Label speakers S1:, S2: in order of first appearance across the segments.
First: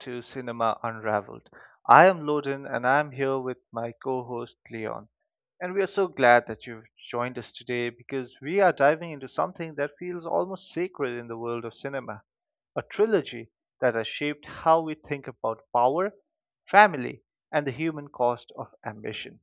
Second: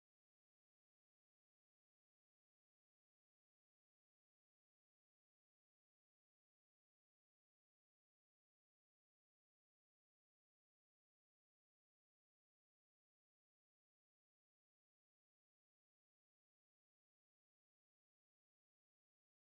S1: to Cinema Unraveled. I am Loden, and I'm here with my co host Leon. And we are so glad that you've joined us today because we are diving into something that feels almost sacred in the world of cinema, a trilogy that has shaped how we think about power, family, and the human cost of ambition.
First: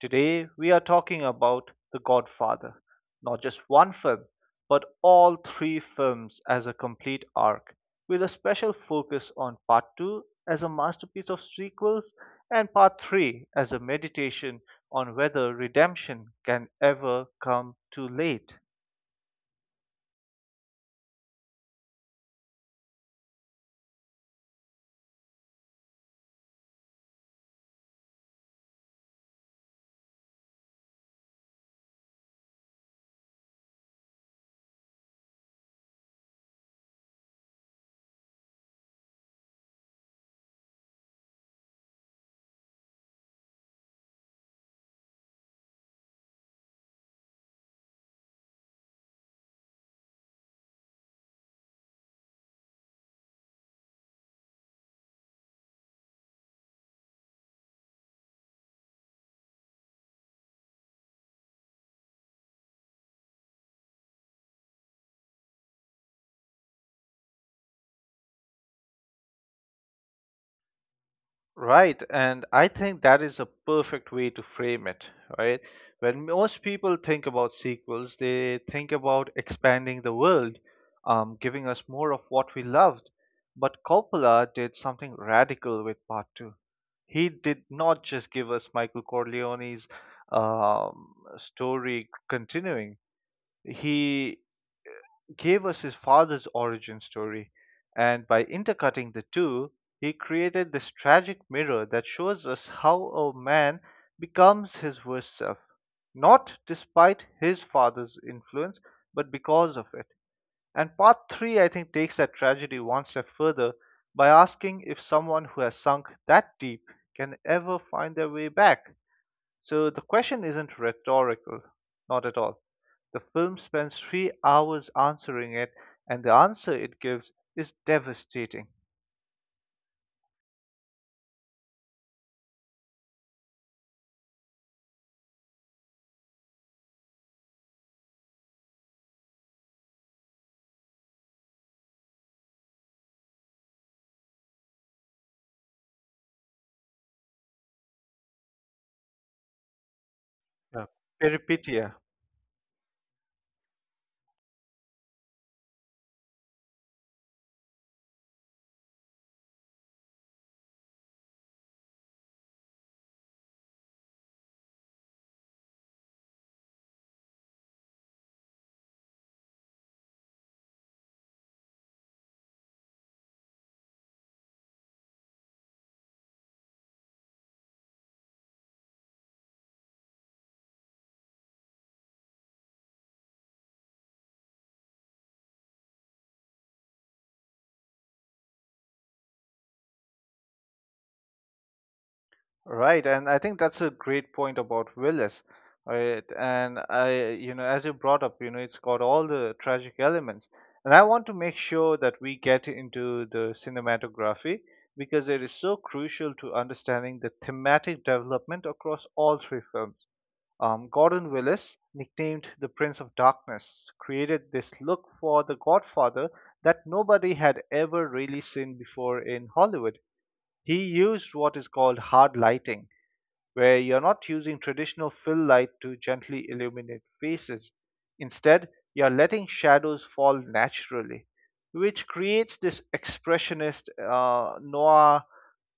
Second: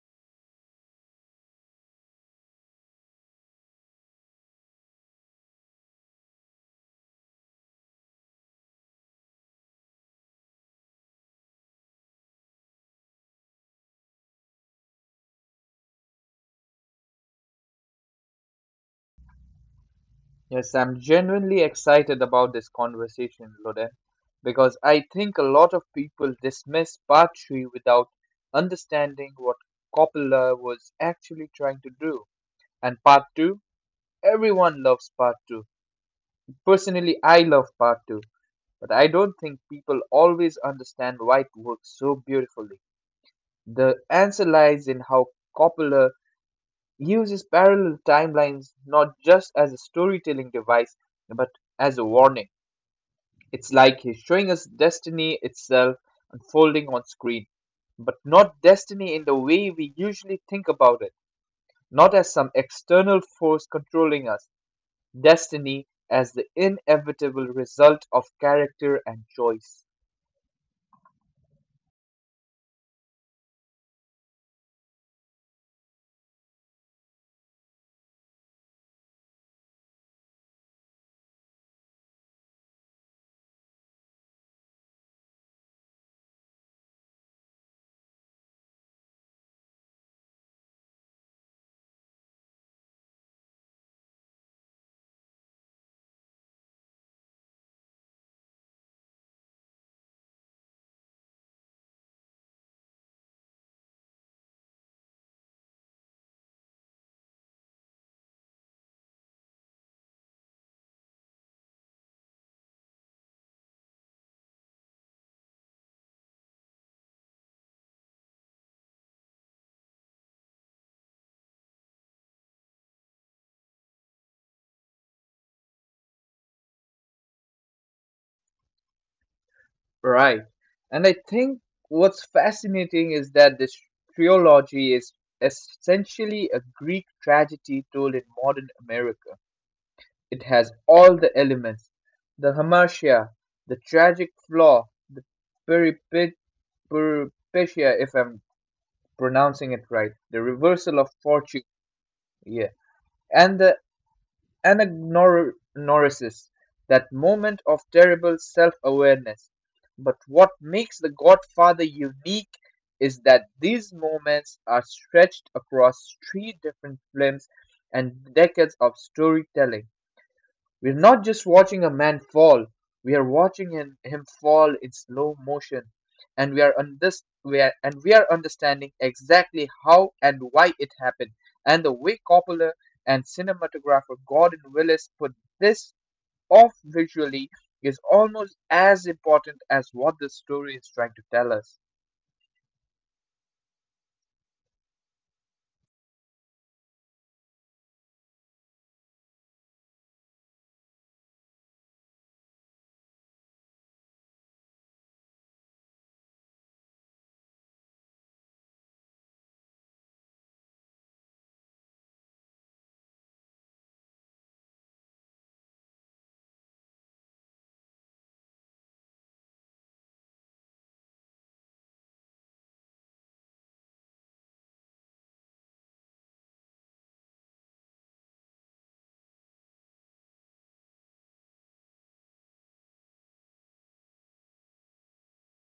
S1: Today, we are talking about The Godfather, not just one film, but all three films as a complete arc, with a special focus on Part 2 as a masterpiece of sequels and Part 3 as a meditation on whether redemption can ever come too late.
S2: Yes, I'm genuinely excited about this conversation, Loden, because I think a lot of people dismiss Part Three without understanding what Coppola was actually trying to do. And part two, everyone loves part two. Personally, I love part two, but I don't think people always understand why it works so beautifully. The answer lies in how Coppola uses parallel timelines not just as a storytelling device, but as a warning. It's like he's showing us destiny itself unfolding on screen, but not destiny in the way we usually think about it, not as some external force controlling us, destiny as the inevitable result of character and choice.
S1: Right, and I think that is a perfect way to frame it, right? When most people think about sequels, they think about expanding the world, giving us more of what we loved. But Coppola did something radical with part two. He did not just give us Michael Corleone's um, story continuing. He gave us his father's origin story, and by intercutting the two, he created this tragic mirror that shows us how a man becomes his worst self, not despite his father's influence, but because of it. And part three, I think, takes that tragedy one step further by asking if someone who has sunk that deep can ever find their way back. So the question isn't rhetorical, not at all. The film spends 3 hours answering it, and the answer it gives is devastating.
S2: Right. And I think what's fascinating is that this trilogy is essentially a Greek tragedy told in modern America. It has all the elements: the hamartia, the tragic flaw, the peripecia if I'm pronouncing it right, the
S1: Yeah.
S2: reversal of fortune,
S1: Peripetia.
S2: yeah, and the anagnorisis, that moment of terrible self-awareness. But what makes The Godfather unique is that these moments are stretched across three different films and decades of storytelling. We're not just watching a man fall, we are watching him fall in slow motion. And we are under, we are, and we are understanding exactly how and why it happened. And the way Coppola and cinematographer Gordon Willis put this off visually is almost as important as what the story is trying to tell us.
S1: Right, and I think that's a great point about Willis. Right, and I, you know, as you brought up, you know, it's got all the tragic elements, and I want to make sure that we get into the cinematography because it is so crucial to understanding the thematic development across all three films. Gordon Willis, nicknamed the Prince of Darkness, created this look for The Godfather that nobody had ever really seen before in Hollywood. He used what is called hard lighting, where you're not using traditional fill light to gently illuminate faces. Instead, you're letting shadows fall naturally, which creates this expressionist noir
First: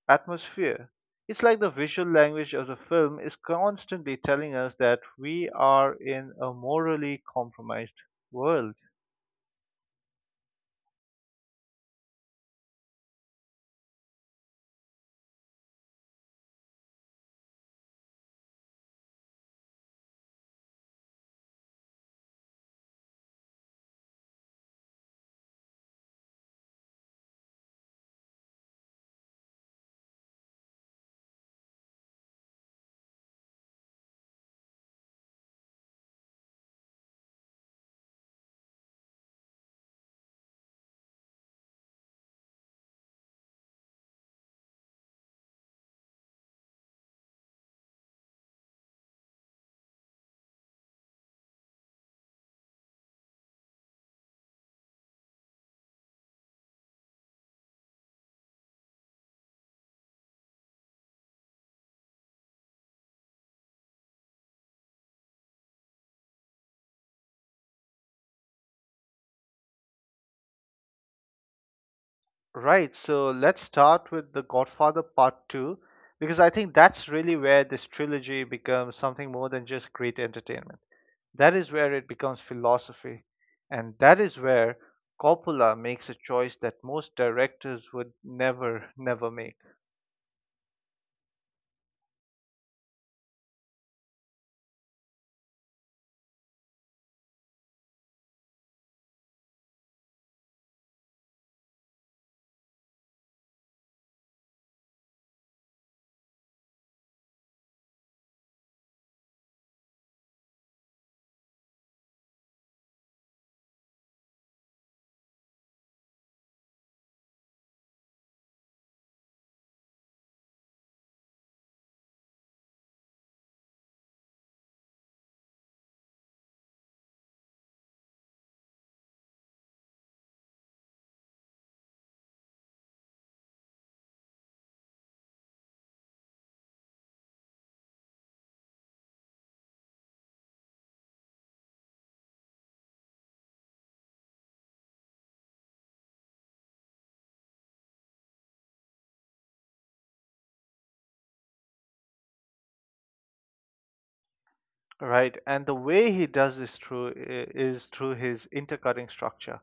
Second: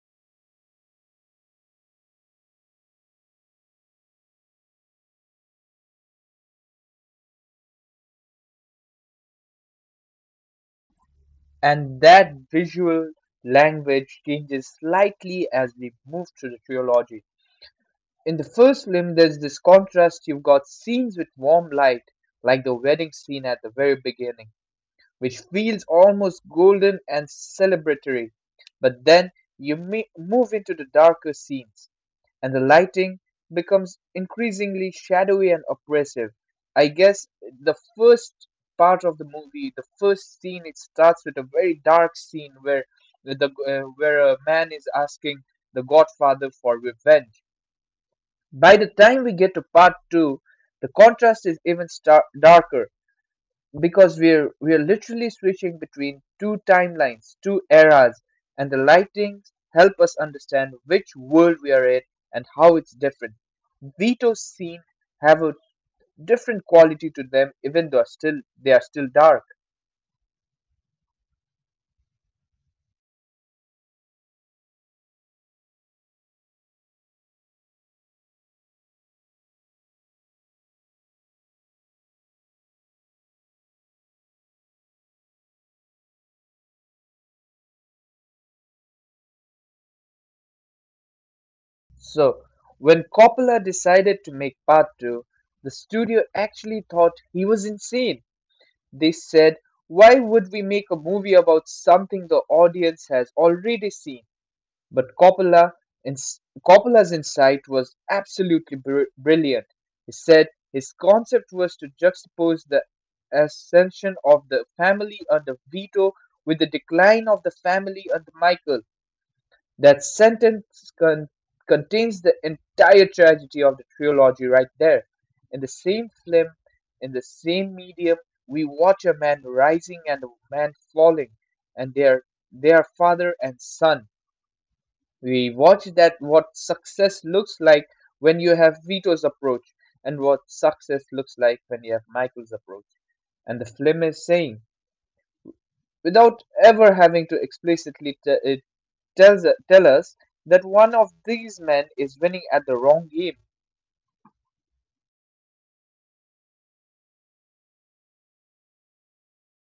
S1: atmosphere. It's like the visual language of the film is constantly telling us that we are in a morally compromised world.
S2: And that visual language changes slightly as we move through the trilogy. In the first film, there's this contrast. You've got scenes with warm light, like the wedding scene at the very beginning, which feels almost golden and celebratory. But then you move into the darker scenes, and the lighting becomes increasingly shadowy and oppressive. I guess the first part of the movie, the first scene, it starts with a very dark scene where a man is asking the Godfather for revenge. By the time we get to part two, the contrast is even darker because we're literally switching between two timelines, two eras, and the lightings help us understand which world we are in and how it's different. Veto's scenes have a different quality to them, even though still they are still dark.
S1: Right, so let's start with The Godfather Part 2 because I think that's really where this trilogy becomes something more than just great entertainment. That is where it becomes philosophy, and that is where Coppola makes a choice that most directors would never, never make,
S2: So when Coppola decided to make part two, the studio actually thought he was insane. They said, "Why would we make a movie about something the audience has already seen?" But Coppola, ins- Coppola's insight was absolutely brilliant. He said his concept was to juxtapose the ascension of the family under Vito with the decline of the family under Michael. That sentence contains the entire tragedy of the trilogy right there. In the same film, in the same medium, we watch a man rising and a man falling, and they are father and son. We watch that what success looks like when you have Vito's approach, and what success looks like when you have Michael's approach. And the film is saying, without ever having to explicitly tell us that one of these men is winning at the wrong game.
S1: right? And the way he does this through is through his intercutting structure.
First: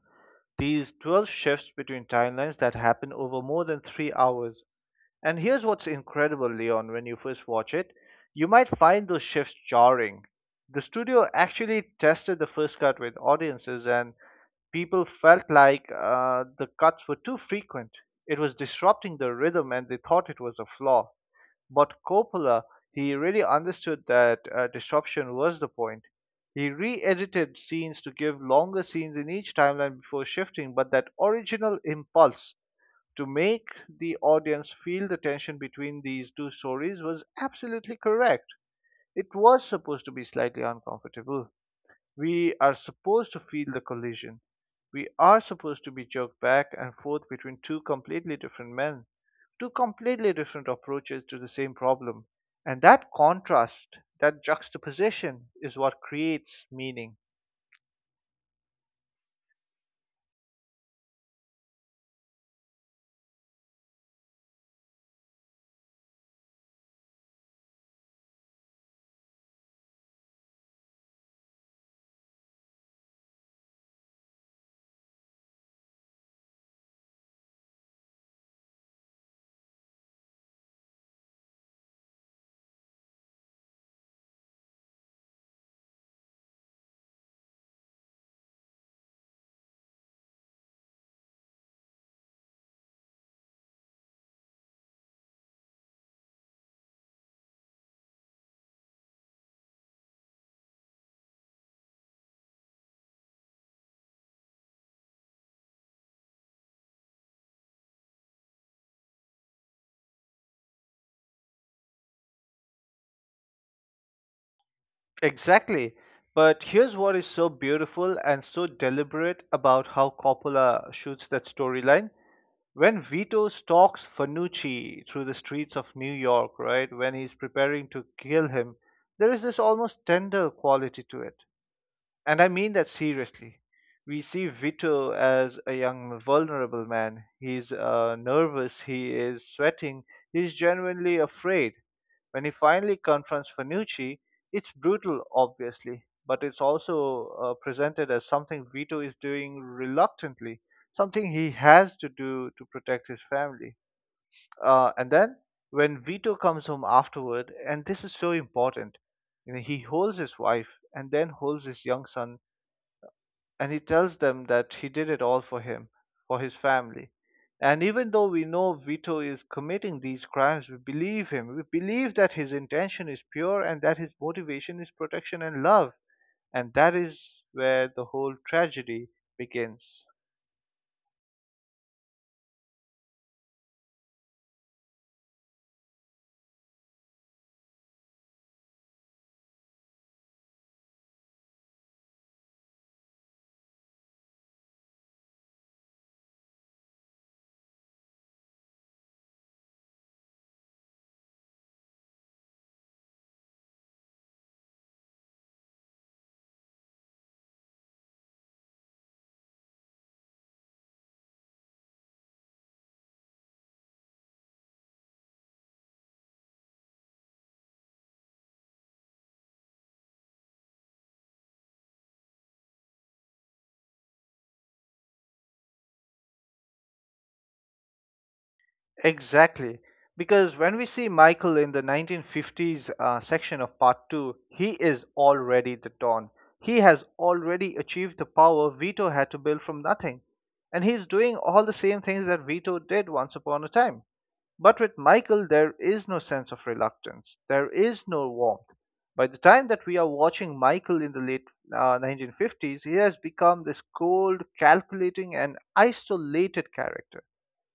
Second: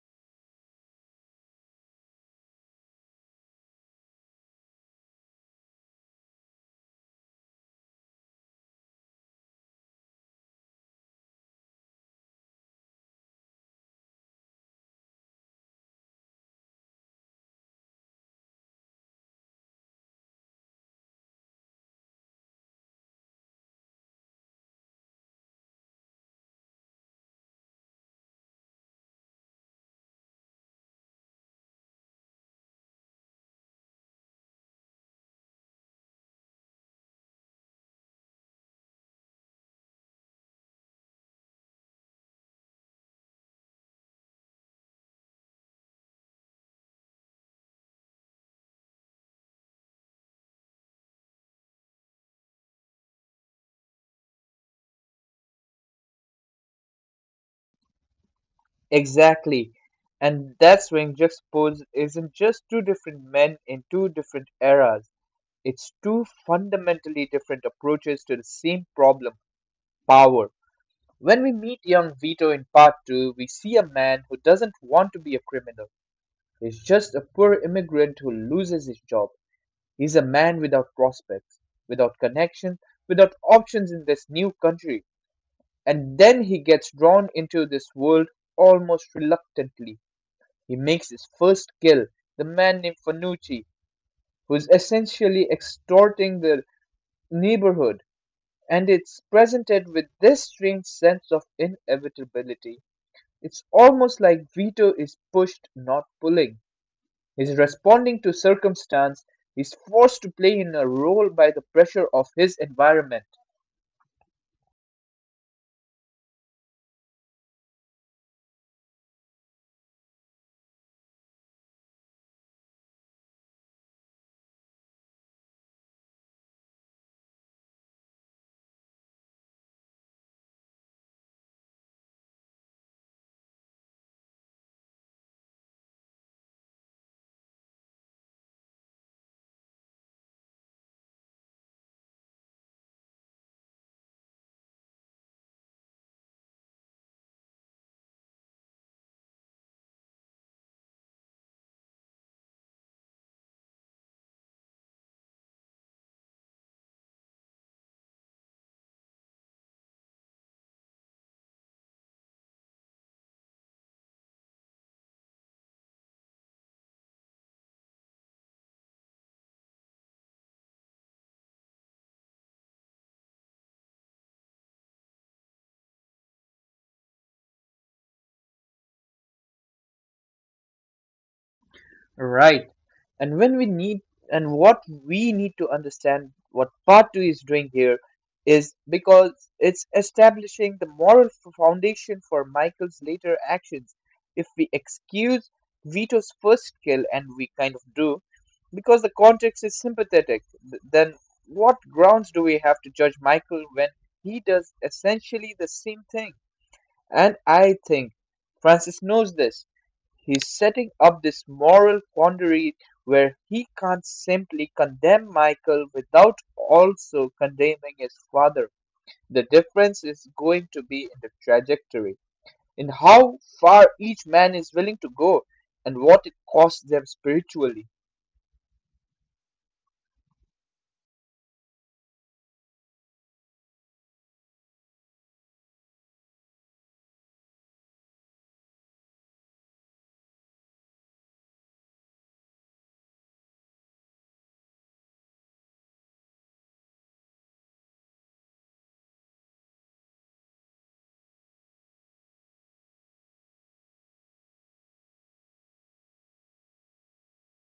S1: These 12 shifts between timelines that happen over more than 3 hours. And here's what's incredible, Leon, when you first watch it, you might find those shifts jarring. The studio actually tested the first cut with audiences, and people felt like the cuts were too frequent. It was disrupting the rhythm and they thought it was a flaw. But Coppola, he really understood that disruption was the point. He re edited scenes to give longer scenes in each timeline before shifting, but that original impulse to make the audience feel the tension between these two stories was absolutely correct. It was supposed to be slightly uncomfortable. We are supposed to feel the collision. We are supposed to be jerked back and forth between two completely different men, two completely different approaches to the same problem. And that contrast, that juxtaposition, is what creates meaning.
S2: Exactly. And that's when juxtaposed isn't just two different men in two different eras. It's two fundamentally different approaches to the same problem, power. When we meet young Vito in part two, we see a man who doesn't want to be a criminal. He's just a poor immigrant who loses his job. He's a man without prospects, without connections, without options in this new country. And then he gets drawn into this world almost reluctantly. He makes his first kill, the man named Fanucci, who's essentially extorting the neighborhood. And it's presented with this strange sense of inevitability. It's almost like Vito is pushed, not pulling. He's responding to circumstance. He's forced to play in a role by the pressure of his environment.
S1: Exactly. But here's what is so beautiful and so deliberate about how Coppola shoots that storyline. When Vito stalks Fanucci through the streets of New York, right, when he's preparing to kill him, there is this almost tender quality to it. And I mean that seriously. We see Vito as a young, vulnerable man. He's nervous, he is sweating, he's genuinely afraid. When he finally confronts Fanucci, it's brutal, obviously, but it's also presented as something Vito is doing reluctantly, something he has to do to protect his family. And then when Vito comes home afterward, and this is so important, you know, he holds his wife and then holds his young son and he tells them that he did it all for him, for his family. And even though we know Vito is committing these crimes, we believe him. We believe that his intention is pure and that his motivation is protection and love. And that is where the whole tragedy begins.
S2: Right. And when we need and what we need to understand what part two is doing here is because it's establishing the moral foundation for Michael's later actions. If we excuse Vito's first kill, and we kind of do, because the context is sympathetic, then what grounds do we have to judge Michael when he does essentially the same thing? And I think Francis knows this. He's setting up this moral quandary where he can't simply condemn Michael without also condemning his father. The difference is going to be in the trajectory, in how far each man is willing to go, and what it costs them spiritually.
S1: Exactly. Because when we see Michael in the 1950s section of part 2, he is already the Don. He has already achieved the power Vito had to build from nothing. And he's doing all the same things that Vito did once upon a time. But with Michael, there is no sense of reluctance. There is no warmth. By the time that we are watching Michael in the late 1950s, he has become this cold, calculating, and isolated character.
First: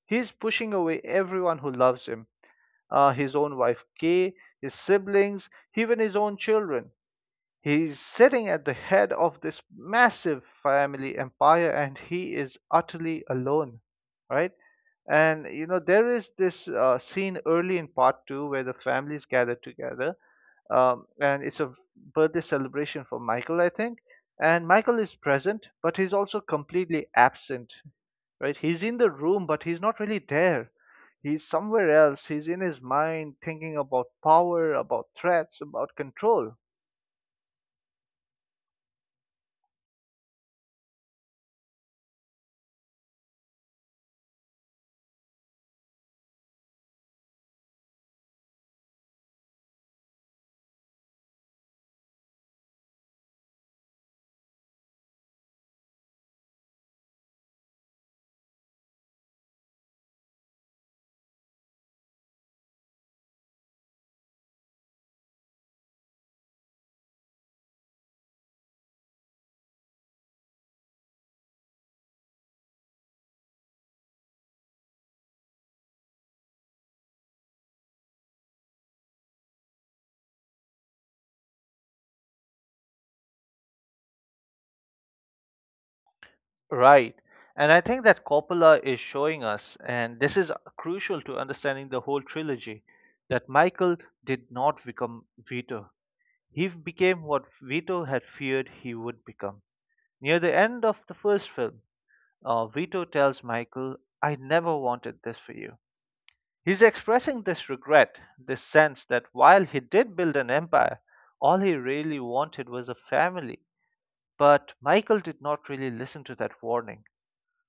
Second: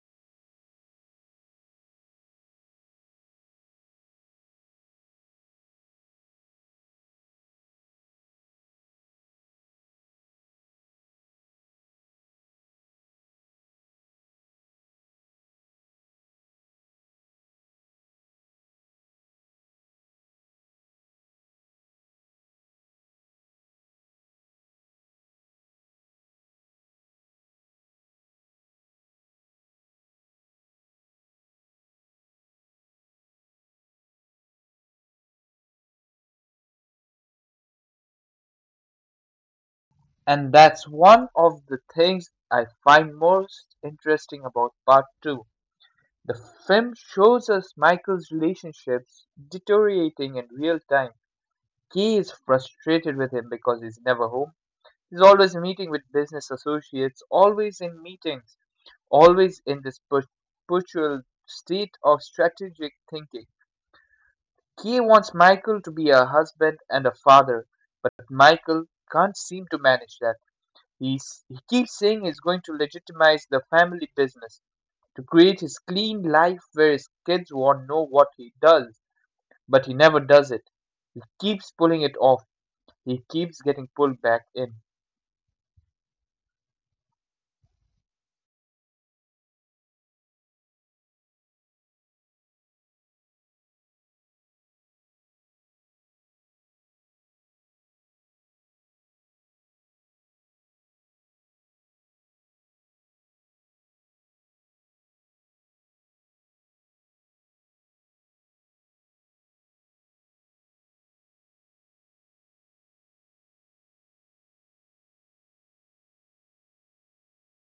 S1: He's pushing away everyone who loves him, his own wife, Kay, his siblings, even his own children. He's sitting at the head of this massive family empire and he is utterly alone, right? And you know, there is this scene early in part two where the families gather together, and it's a birthday celebration for Michael, I think. And Michael is present, but he's also completely absent. Right, he's in the room but he's not really there. He's somewhere else. He's in his mind thinking about power, about threats, about control.
S2: And that's one of the things I find most interesting about part two. The film shows us Michael's relationships deteriorating in real time. Key is frustrated with him because he's never home. He's always meeting with business associates, always in meetings, always in this perpetual state of strategic thinking. Key wants Michael to be a husband and a father, but Michael can't seem to manage that. He keeps saying he's going to legitimize the family business, to create his clean life where his kids won't know what he does, but he never does it. He keeps pulling it off. He keeps getting pulled back in.
S1: Right. And I think that Coppola is showing us, and this is crucial to understanding the whole trilogy, that Michael did not become Vito. He became what Vito had feared he would become. Near the end of the first film, Vito tells Michael, I never wanted this for you. He's expressing this regret, this sense that while he did build an empire, all he really wanted was a family. But Michael did not really listen to that warning.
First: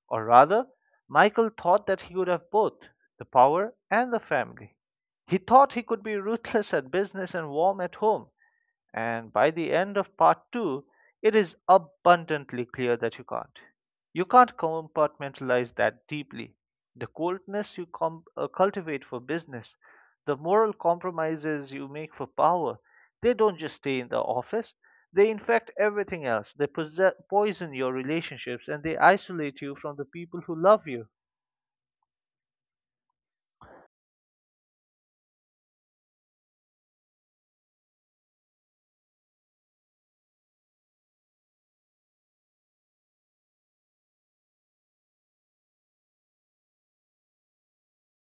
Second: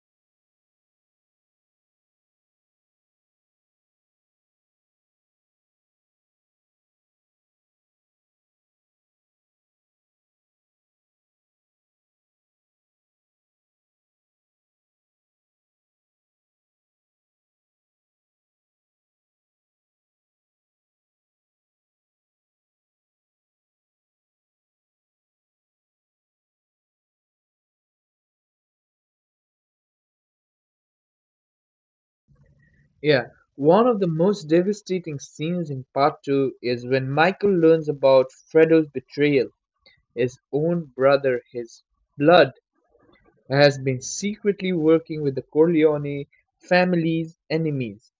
S1: Or rather, Michael thought that he could have both the power and the family. He thought he could be ruthless at business and warm at home. And by the end of part two, it is abundantly clear that you can't. You can't compartmentalize that deeply. The coldness you cultivate for business, the moral compromises you make for power, they don't just stay in the office. They infect everything else. They poison your relationships and they isolate you from the people who love you.
S2: Yeah, one of the most devastating scenes in part two is when Michael learns about Fredo's betrayal. His own brother, his blood, has been secretly working with the Corleone family's enemies.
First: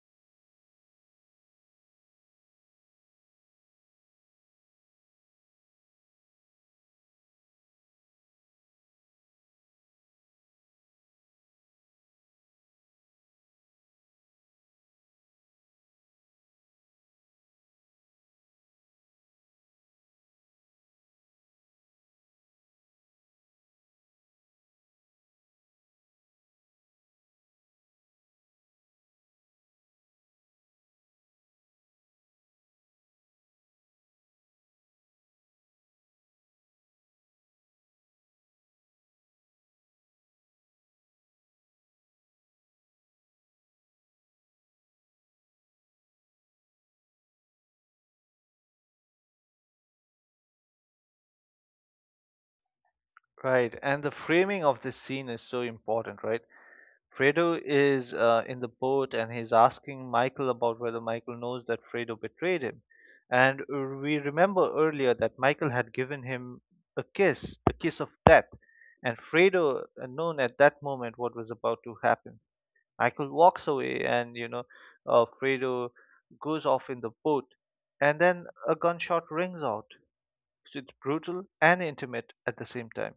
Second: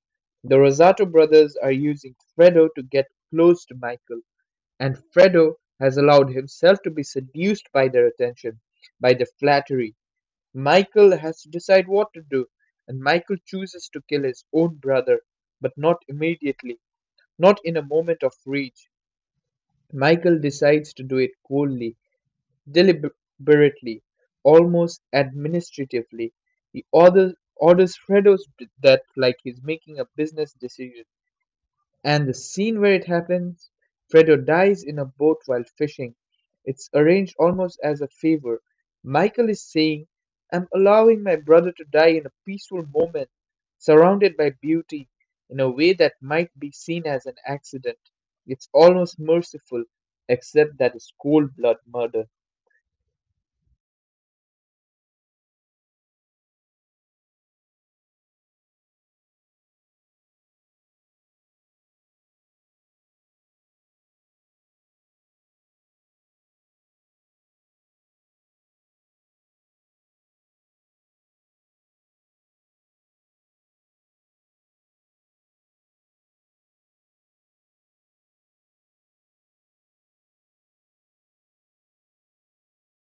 S2: The Rosato brothers are using Fredo to get close to Michael, and Fredo has allowed himself to be seduced by their attention, by their flattery. Michael has to decide what to do, and Michael chooses to kill his own brother, but not immediately, not in a moment of rage. Michael decides to do it coldly, deliberately, almost administratively. He orders Fredo to that like he's making a business decision. And the scene where it happens, Fredo dies in a boat while fishing. It's arranged almost as a favor. Michael is saying, I'm allowing my brother to die in a peaceful moment, surrounded by beauty, in a way that might be seen as an accident. It's almost merciful, except that it's cold blood murder.
S1: Right, and the framing of this scene is so important, right? Fredo is in the boat and he's asking Michael about whether Michael knows that Fredo betrayed him. And we remember earlier that Michael had given him a kiss, the kiss of death. And Fredo known at that moment what was about to happen. Michael walks away and, you know, Fredo goes off in the boat. And then a gunshot rings out. It's brutal and intimate at the same time.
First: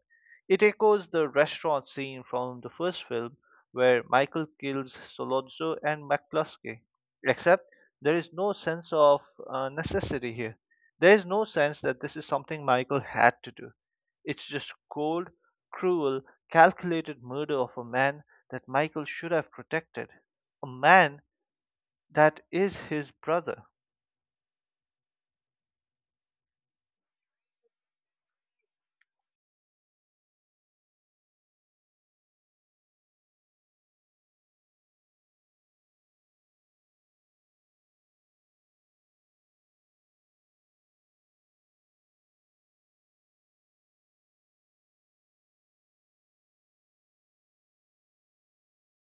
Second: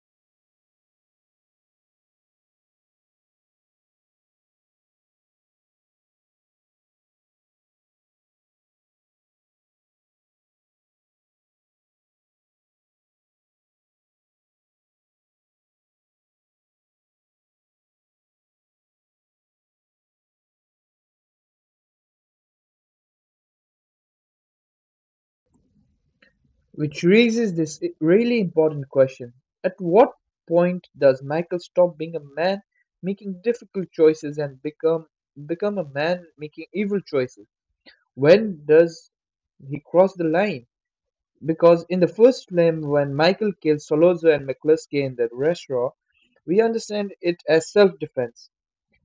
S1: It echoes the restaurant scene from the first film where Michael kills Solozzo and McCluskey, except there is no sense of necessity here. There is no sense that this is something Michael had to do. It's just cold, cruel, calculated murder of a man that Michael should have protected, a man that is his brother.
S2: Which raises this really important question. At what point does Michael stop being a man making difficult choices and become a man making evil choices? When does he cross the line? Because in the first film, when Michael kills Solozo and McCluskey in the restaurant, we understand it as self defense.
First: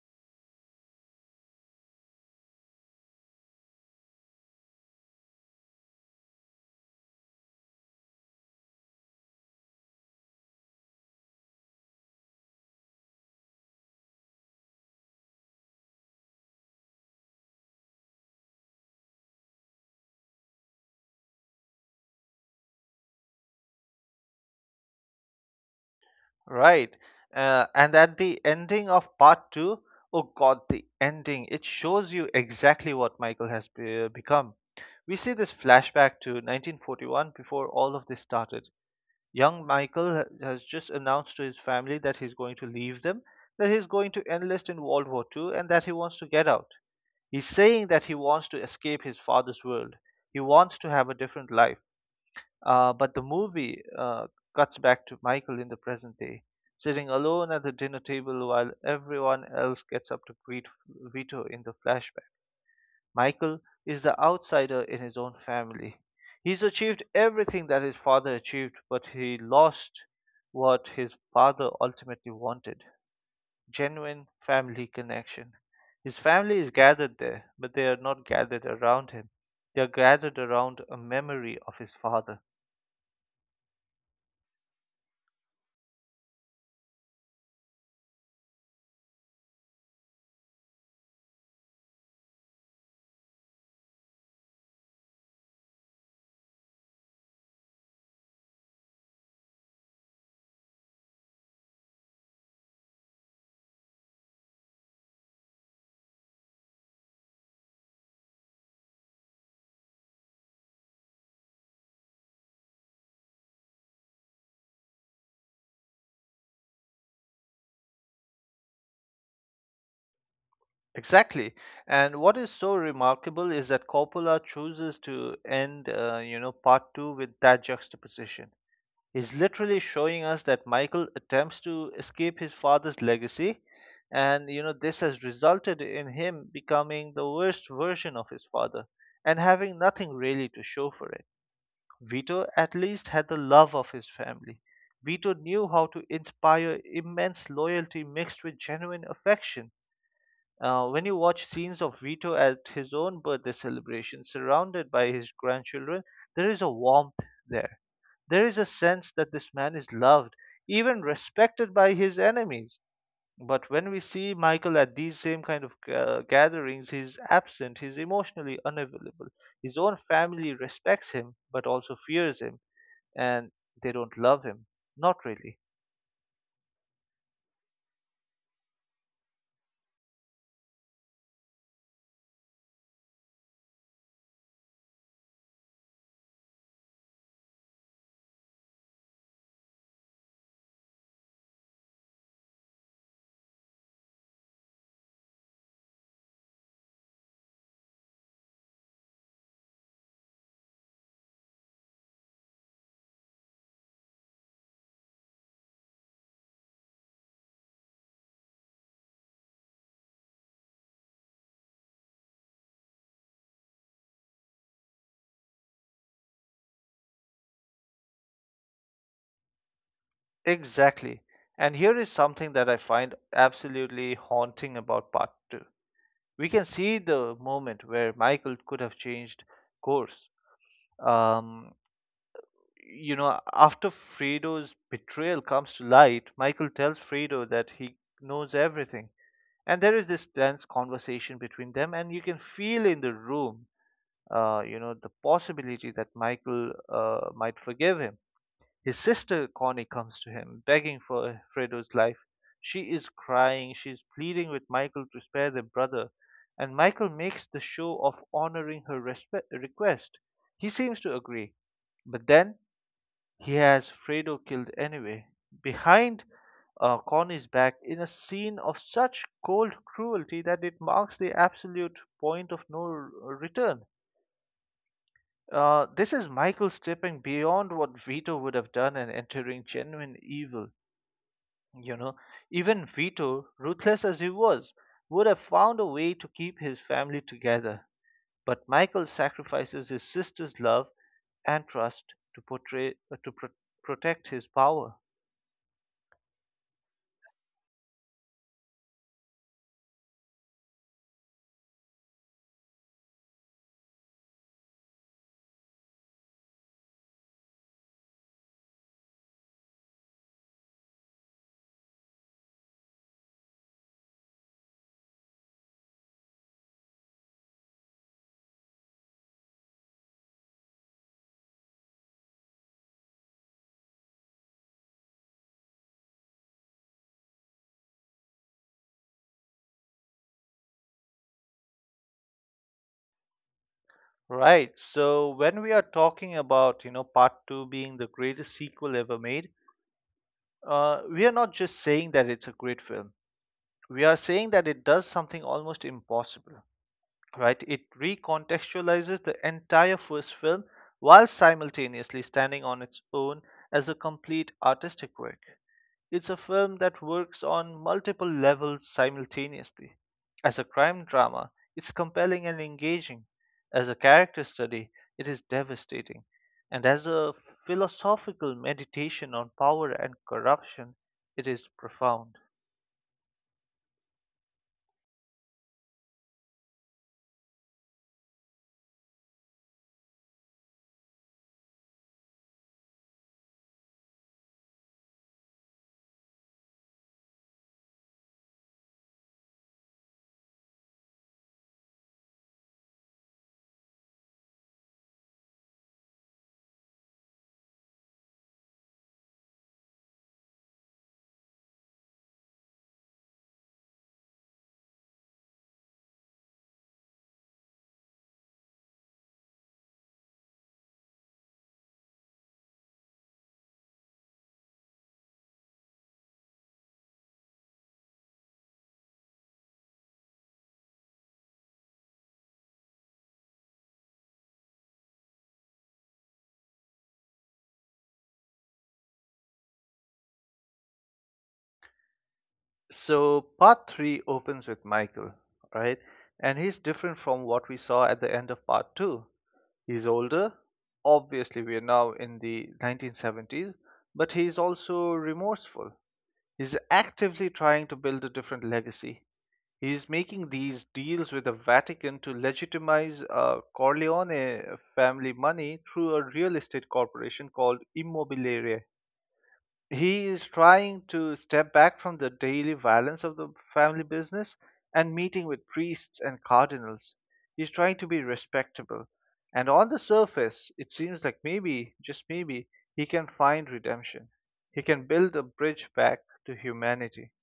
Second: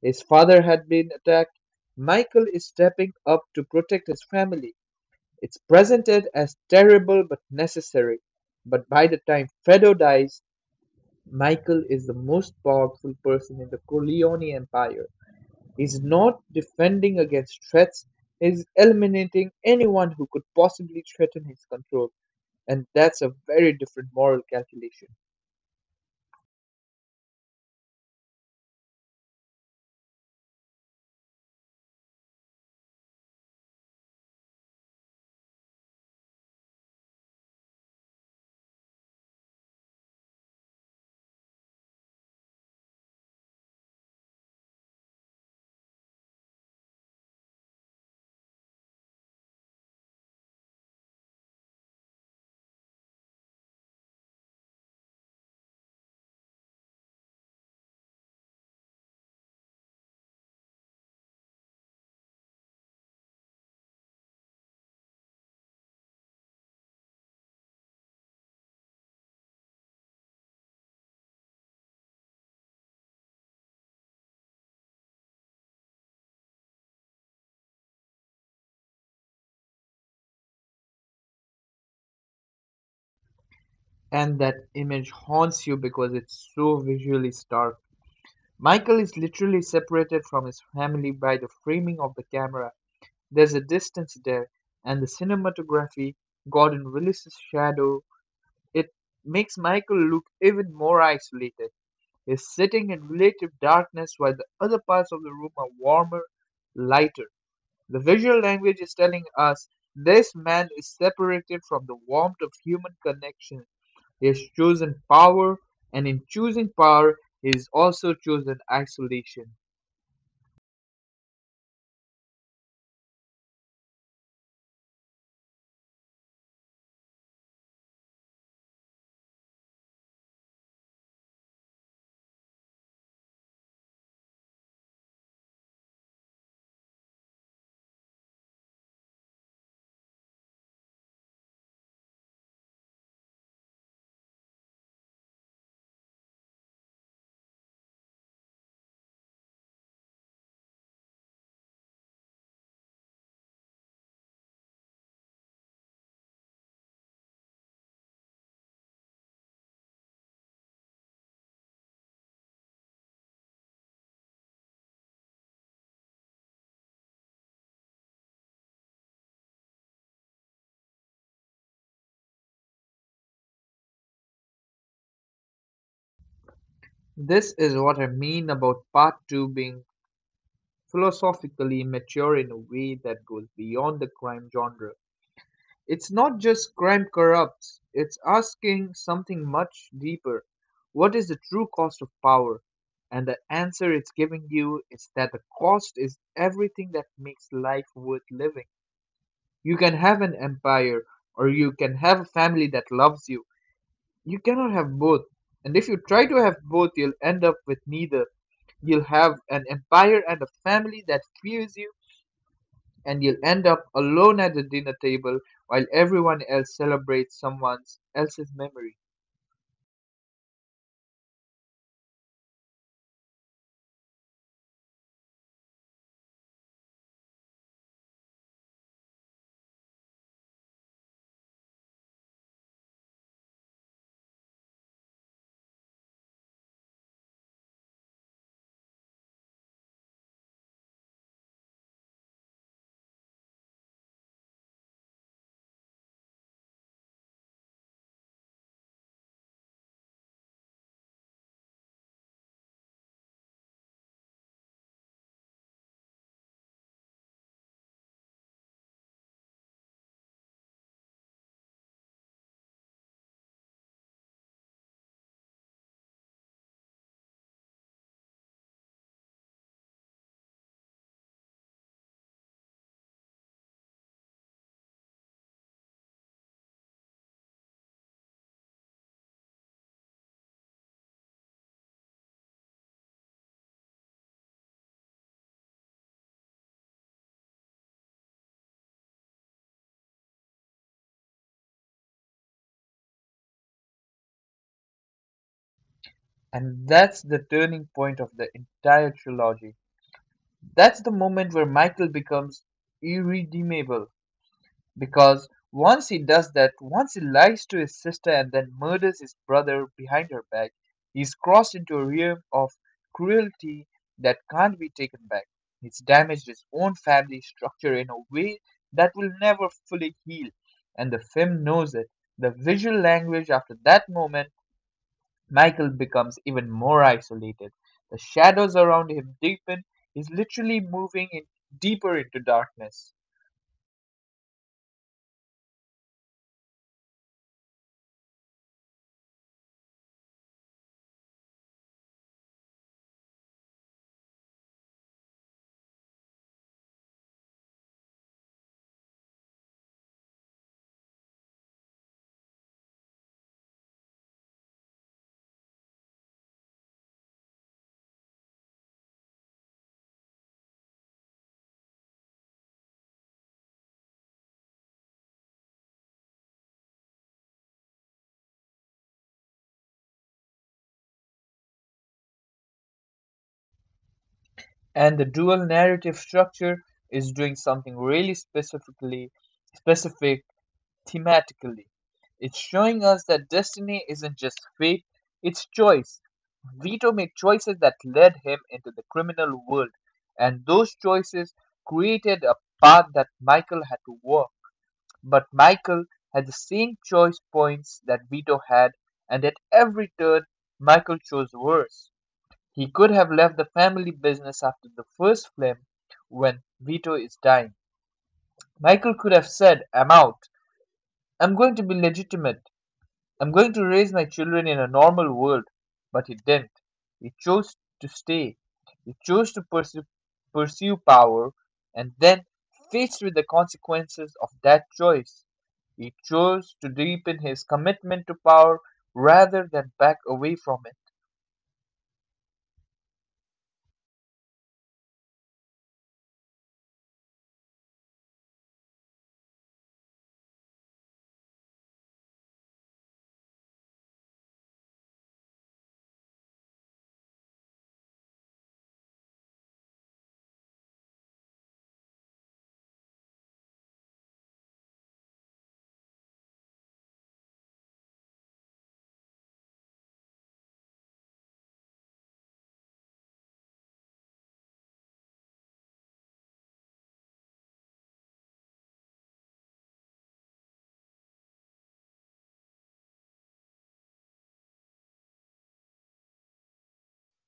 S2: His father had been attacked. Michael is stepping up to protect his family. It's presented as terrible but necessary, but by the time Fredo dies, Michael is the most powerful person in the Corleone Empire. He's not defending against threats, he's eliminating anyone who could possibly threaten his control. And that's a very different moral calculation.
S1: Right. And at the ending of part two, oh God, the ending, it shows you exactly what Michael has become. We see this flashback to 1941 before all of this started. Young Michael has just announced to his family that he's going to leave them, that he's going to enlist in World War II, and that he wants to get out. He's saying that he wants to escape his father's world. He wants to have a different life. But the movie cuts back to Michael in the present day, sitting alone at the dinner table while everyone else gets up to greet Vito in the flashback. Michael is the outsider in his own family. He's achieved everything that his father achieved, but he lost what his father ultimately wanted, genuine family connection. His family is gathered there, but they are not gathered around him. They are gathered around a memory of his father.
S2: And that image haunts you because it's so visually stark. Michael is literally separated from his family by the framing of the camera. There's a distance there, and the cinematography, Gordon Willis's shadow, it makes Michael look even more isolated. He's sitting in relative darkness while the other parts of the room are warmer, lighter. The visual language is telling us this man is separated from the warmth of human connection. He has chosen power, and in choosing power, he has also chosen isolation.
S1: Exactly. And what is so remarkable is that Coppola chooses to end, you know, part two with that juxtaposition. He's literally showing us that Michael attempts to escape his father's legacy, and you know this has resulted in him becoming the worst version of his father and having nothing really to show for it. Vito at least had the love of his family. Vito knew how to inspire immense loyalty mixed with genuine affection. When you watch scenes of Vito at his own birthday celebration, surrounded by his grandchildren, there is a warmth there. There is a sense that this man is loved, even respected by his enemies. But when we see Michael at these same kind of gatherings, he's absent, he's emotionally unavailable. His own family respects him, but also fears him, and they don't love him. Not really.
S2: This is what I mean about part two being philosophically mature in a way that goes beyond the crime genre. It's not just crime corrupts, it's asking something much deeper. What is the true cost of power? And the answer it's giving you is that the cost is everything that makes life worth living. You can have an empire or you can have a family that loves you. You cannot have both. And if you try to have both, you'll end up with neither. You'll have an empire and a family that fears you, and you'll end up alone at the dinner table while everyone else celebrates someone else's memory.
S1: Exactly. And here is something that I find absolutely haunting about part two. We can see the moment where Michael could have changed course. Um, After Fredo's betrayal comes to light, Michael tells Fredo that he knows everything. And there is this tense conversation between them, and you can feel in the room, the possibility that Michael might forgive him. His sister Connie comes to him, begging for Fredo's life. She is crying, she is pleading with Michael to spare their brother, and Michael makes the show of honoring her request. He seems to agree, but then he has Fredo killed anyway. Behind Connie's back, in a scene of such cold cruelty that it marks the absolute point of no return. This is Michael stepping beyond what Vito would have done and entering genuine evil. You know, even Vito, ruthless as he was, would have found a way to keep his family together. But Michael sacrifices his sister's love and trust to portray protect his power.
S2: And that's the turning point of the entire trilogy. That's the moment where Michael becomes irredeemable. Because once he does that, once he lies to his sister and then murders his brother behind her back, he's crossed into a realm of cruelty that can't be taken back. He's damaged his own family structure in a way that will never fully heal, and the film knows it. The visual language after that moment, Michael becomes even more isolated. The shadows around him deepen, he's literally moving in deeper into darkness.
S1: Right. So when we are talking about, you know, part two being the greatest sequel ever made, we are not just saying that it's a great film. We are saying that it does something almost impossible, right? It recontextualizes the entire first film while simultaneously standing on its own as a complete artistic work. It's a film that works on multiple levels simultaneously. As a crime drama, it's compelling and engaging. As a character study, it is devastating. And as a philosophical meditation on power and corruption, it is profound.
S2: And the dual narrative structure is doing something really specific thematically. It's showing us that destiny isn't just fate, it's choice. Vito made choices that led him into the criminal world, and those choices created a path that Michael had to walk. But Michael had the same choice points that Vito had, and at every turn Michael chose worse. He could have left the family business after the first film, when Vito is dying. Michael could have said, I'm out. I'm going to be legitimate. I'm going to raise my children in a normal world. But he didn't. He chose to stay. He chose to pursue power and then faced with the consequences of that choice. He chose to deepen his commitment to power rather than back away from it.
S1: So part three opens with Michael, right? And he's different from what we saw at the end of part two. He's older. Obviously, we are now in the 1970s, but he's also remorseful. He's actively trying to build a different legacy. He's making these deals with the Vatican to legitimize Corleone family money through a real estate corporation called Immobiliare. He is trying to step back from the daily violence of the family business and meeting with priests and cardinals. He's trying to be respectable. And on the surface, it seems like maybe, just maybe, he can find redemption. He can build a bridge back to humanity.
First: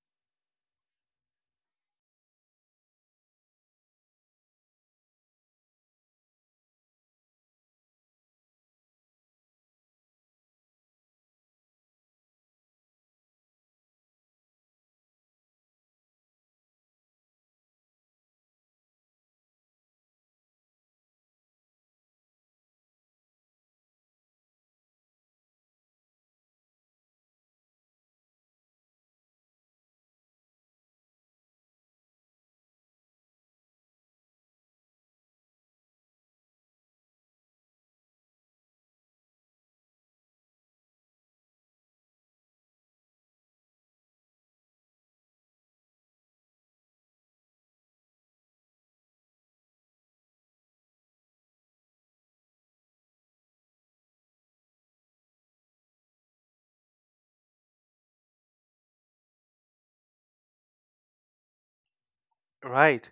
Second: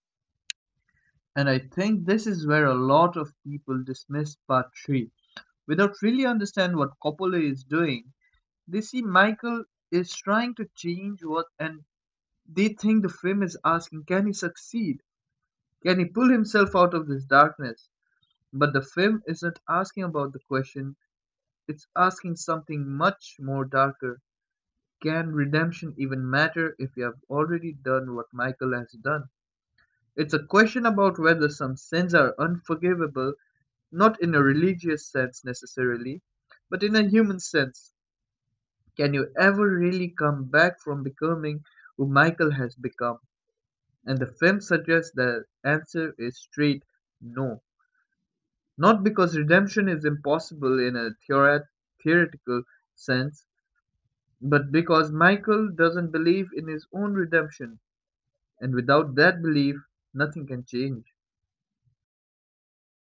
S2: And I think this is where a lot of people dismiss part three without really understand what Coppola is doing. They see Michael is trying to change what, and they think the film is asking, can he succeed? Can he pull himself out of this darkness? But the film isn't asking about the question, it's asking something much more darker. Can redemption even matter if you have already done what Michael has done? It's a question about whether some sins are unforgivable. Not in a religious sense necessarily, but in a human sense. Can you ever really come back from becoming who Michael has become? And the film suggests the answer is straight no. Not because redemption is impossible in a theoretical sense, but because Michael doesn't believe in his own redemption. And without that belief, nothing can change.
S1: Right.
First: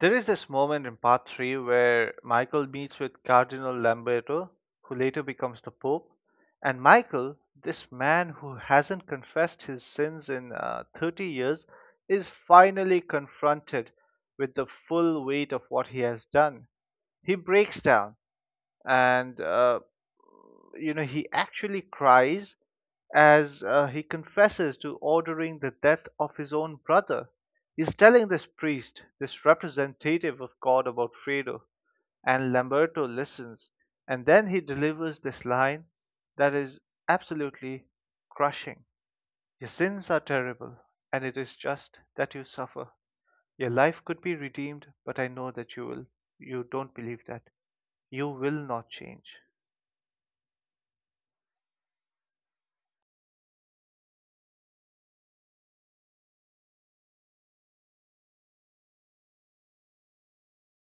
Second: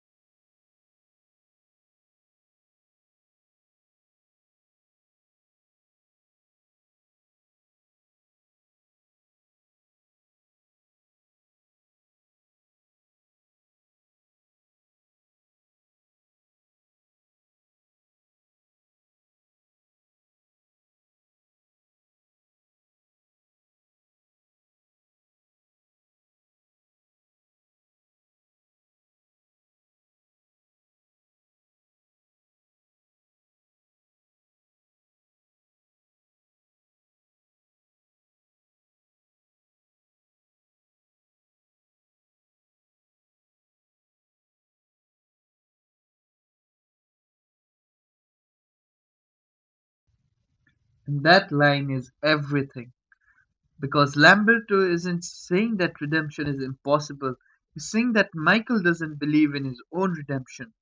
S1: There is this moment in part three where Michael meets with Cardinal Lamberto, who later becomes the Pope. And Michael, this man who hasn't confessed his sins in 30 years, is finally confronted with the full weight of what he has done. He breaks down, and he actually cries as he confesses to ordering the death of his own brother. He's telling this priest, this representative of God, about Fredo, and Lamberto listens. And then he delivers this line that is absolutely crushing. Your sins are terrible, and it is just that you suffer. Your life could be redeemed, but I know that you will. You don't believe that. You will not change.
S2: And that line is everything. Because Lamberto isn't saying that redemption is impossible. He's saying that Michael doesn't believe in his own redemption.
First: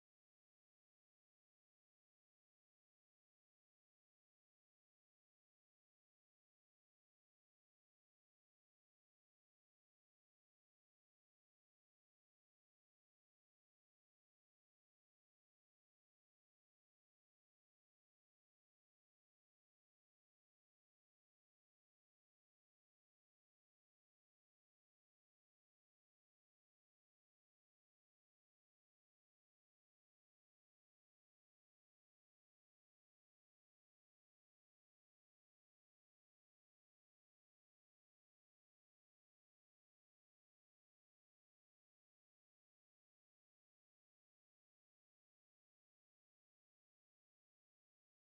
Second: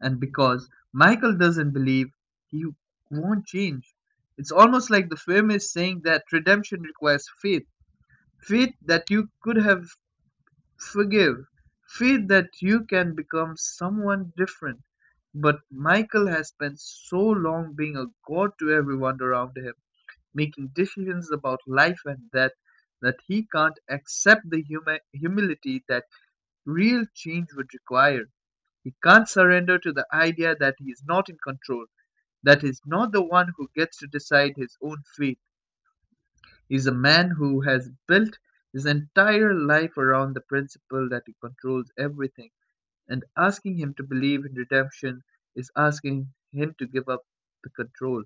S2: And because Michael doesn't believe, he won't change. It's almost like the film is saying that redemption requires faith, faith that you could have forgive, faith that you can become someone different. But Michael has spent so long being a god to everyone around him making decisions about life and death, that he can't accept the humility that real change would require. He can't surrender to the idea that he is not in control, that he's not the one who gets to decide his own fate. He's a man who has built his entire life around the principle that he controls everything, and asking him to believe in redemption is asking him to give up the control.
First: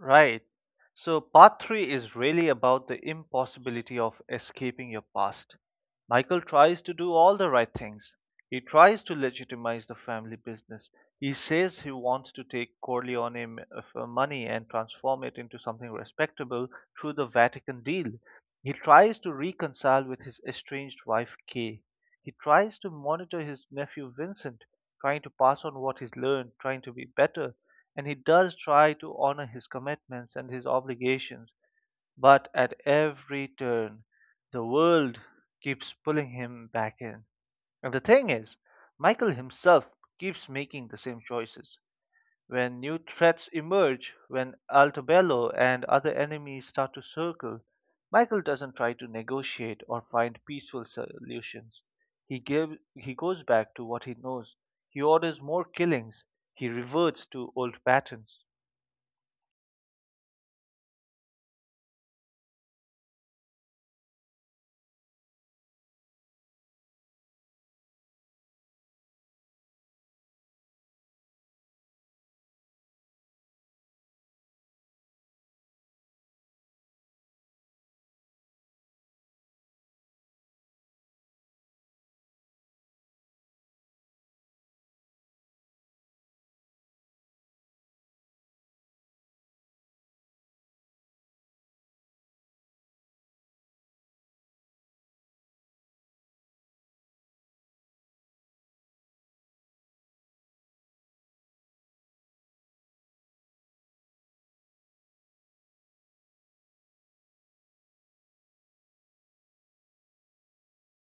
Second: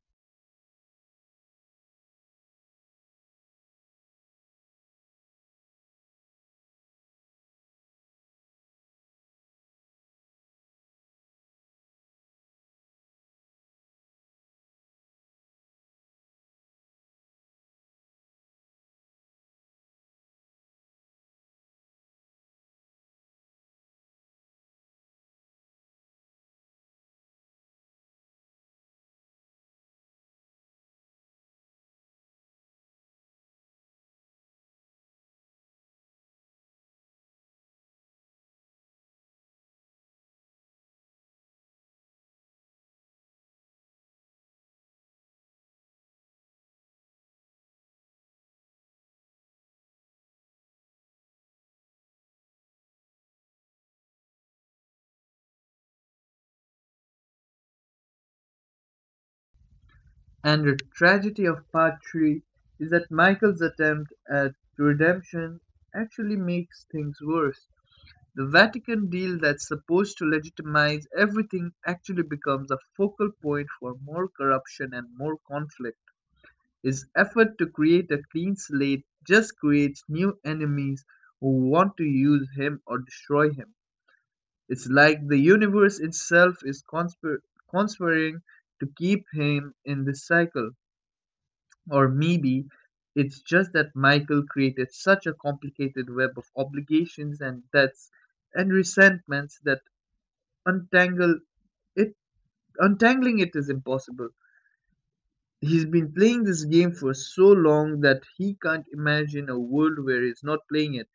S1: Right. So, part three is really about the impossibility of escaping your past. Michael tries to do all the right things. He tries to legitimize the family business. He says he wants to take Corleone money and transform it into something respectable through the Vatican deal. He tries to reconcile with his estranged wife, Kay. He tries to monitor his nephew Vincent, trying to pass on what he's learned, trying to be better, and he does try to honor his commitments and his obligations, but at every turn the world keeps pulling him back in. And the thing is, Michael himself keeps making the same choices. When new threats emerge, when Altobello and other enemies start to circle, Michael doesn't try to negotiate or find peaceful solutions. He give, he goes back to what he knows. He orders more killings. He reverts to old patterns.
S2: And the tragedy of part three is that Michael's attempt at redemption actually makes things worse. The Vatican deal that's supposed to legitimize everything actually becomes a focal point for more corruption and more conflict. His effort to create a clean slate just creates new enemies who want to use him or destroy him. It's like the universe itself is conspiring to keep him in this cycle. Or maybe it's just that Michael created such a complicated web of obligations and debts and resentments that untangle it untangling it is impossible. He's been playing this game for so long that he can't imagine a world where he's not playing it,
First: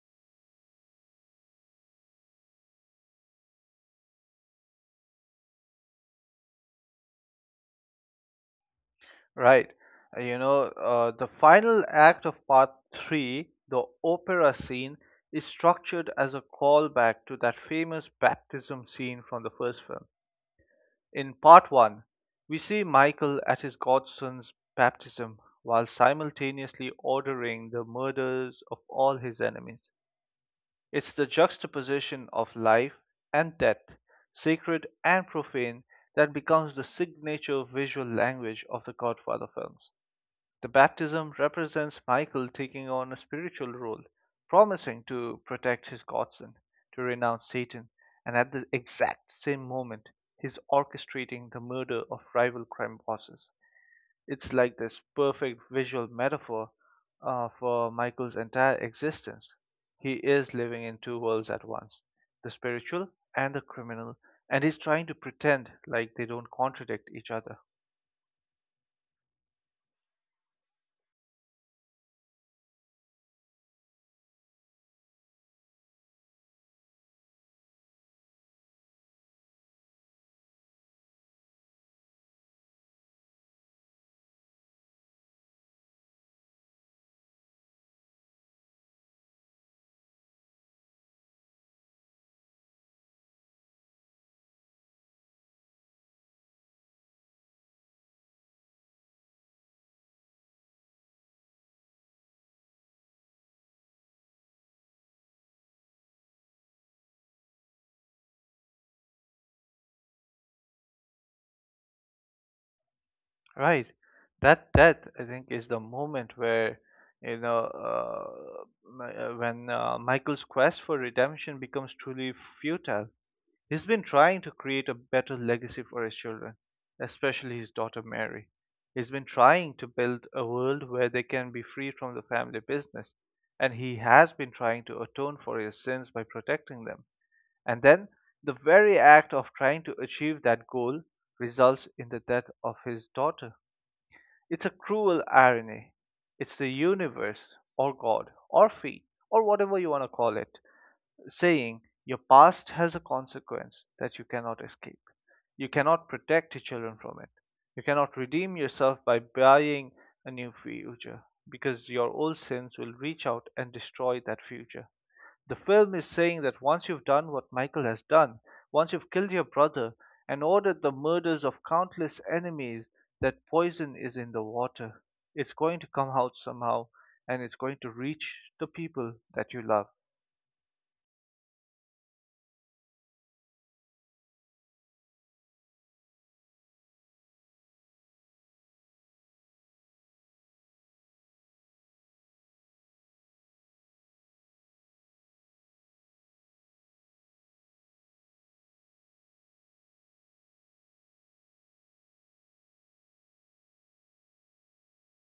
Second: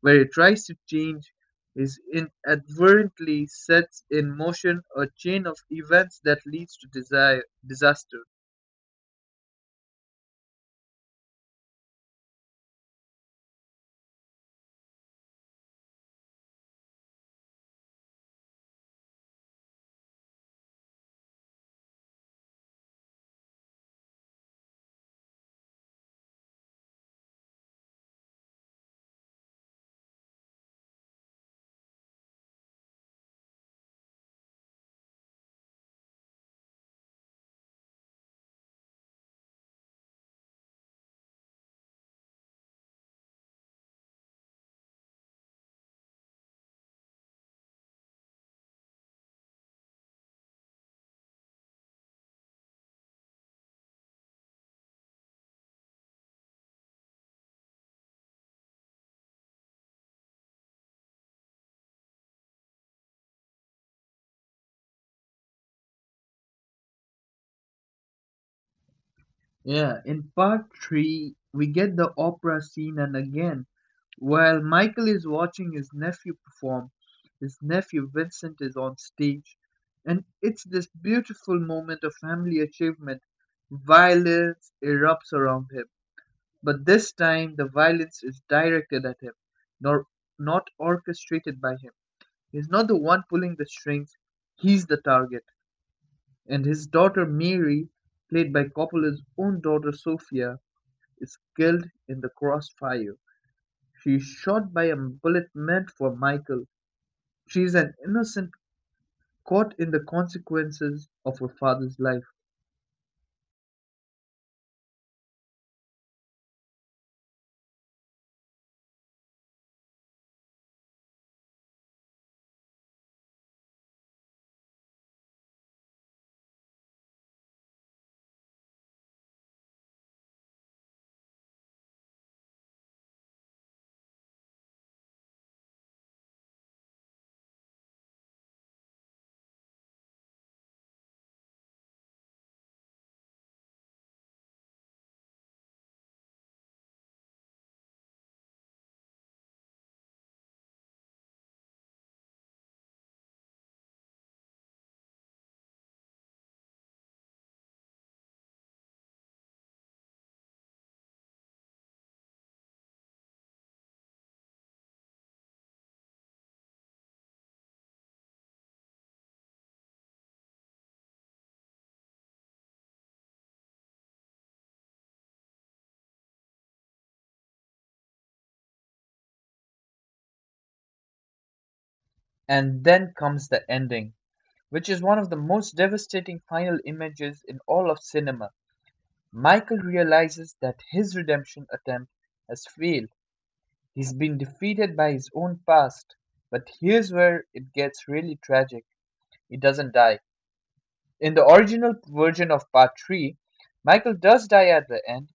S2: where he tries to change is inadvertently sets in motion a chain of events that leads to desire disaster.
S1: Right. The final act of part three, the opera scene, is structured as a callback to that famous baptism scene from the first film. In part one, we see Michael at his godson's baptism while simultaneously ordering the murders of all his enemies. It's the juxtaposition of life and death, sacred and profane, that becomes the signature visual language of the Godfather films. The baptism represents Michael taking on a spiritual role, promising to protect his godson, to renounce Satan, and at the exact same moment, he's orchestrating the murder of rival crime bosses. It's like this perfect visual metaphor for Michael's entire existence. He is living in two worlds at once, the spiritual and the criminal, and he's trying to pretend like they don't contradict each other.
S2: Yeah, in part three, we get the opera scene and again, while Michael is watching his nephew perform, his nephew Vincent is on stage, and it's this beautiful moment of family achievement. Violence erupts around him, but this time the violence is directed at him, nor not orchestrated by him. He's not the one pulling the strings, he's the target. And his daughter Mary, played by Coppola's own daughter Sophia, is killed in the crossfire. She is shot by a bullet meant for Michael. She is an innocent caught in the consequences of her father's life.
S1: Right. That I think is the moment where you know Mi- when Michael's quest for redemption becomes truly futile. He's been trying to create a better legacy for his children, especially his daughter Mary. He's been trying to build a world where they can be free from the family business, and he has been trying to atone for his sins by protecting them. And then the very act of trying to achieve that goal results in the death of his daughter. It's a cruel irony. It's the universe, or God, or fate, or whatever you want to call it, saying your past has a consequence that you cannot escape. You cannot protect your children from it. You cannot redeem yourself by buying a new future because your old sins will reach out and destroy that future. The film is saying that once you've done what Michael has done, once you've killed your brother and ordered the murders of countless enemies, that poison is in the water. It's going to come out somehow, and it's going to reach the people that you love.
S2: And then comes the ending, which is one of the most devastating final images in all of cinema. Michael realizes that his redemption attempt has failed. He's been defeated by his own past. But here's where it gets really tragic. He doesn't die. In the original version of part three, Michael does die at the end.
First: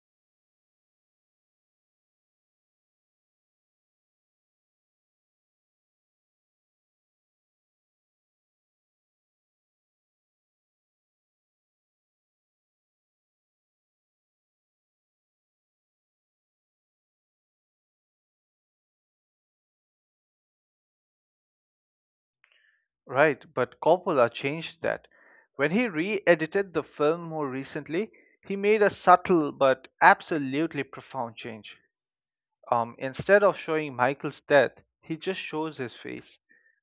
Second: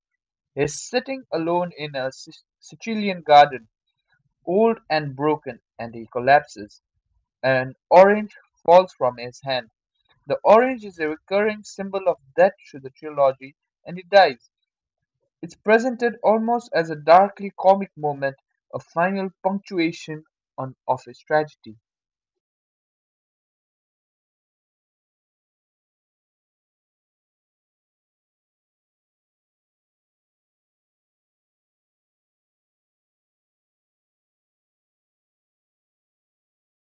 S2: He is sitting alone in a Sicilian garden, old and broken, and he collapses. An orange falls from his hand. The orange is a recurring symbol of death to the trilogy, and he dies. It's presented almost as a darkly comic moment, a final punctuation on of his tragedy.
S1: Right, but Coppola changed that. When he re edited the film more recently, he made a subtle but absolutely profound change. Instead of showing Michael's death, he just shows his face.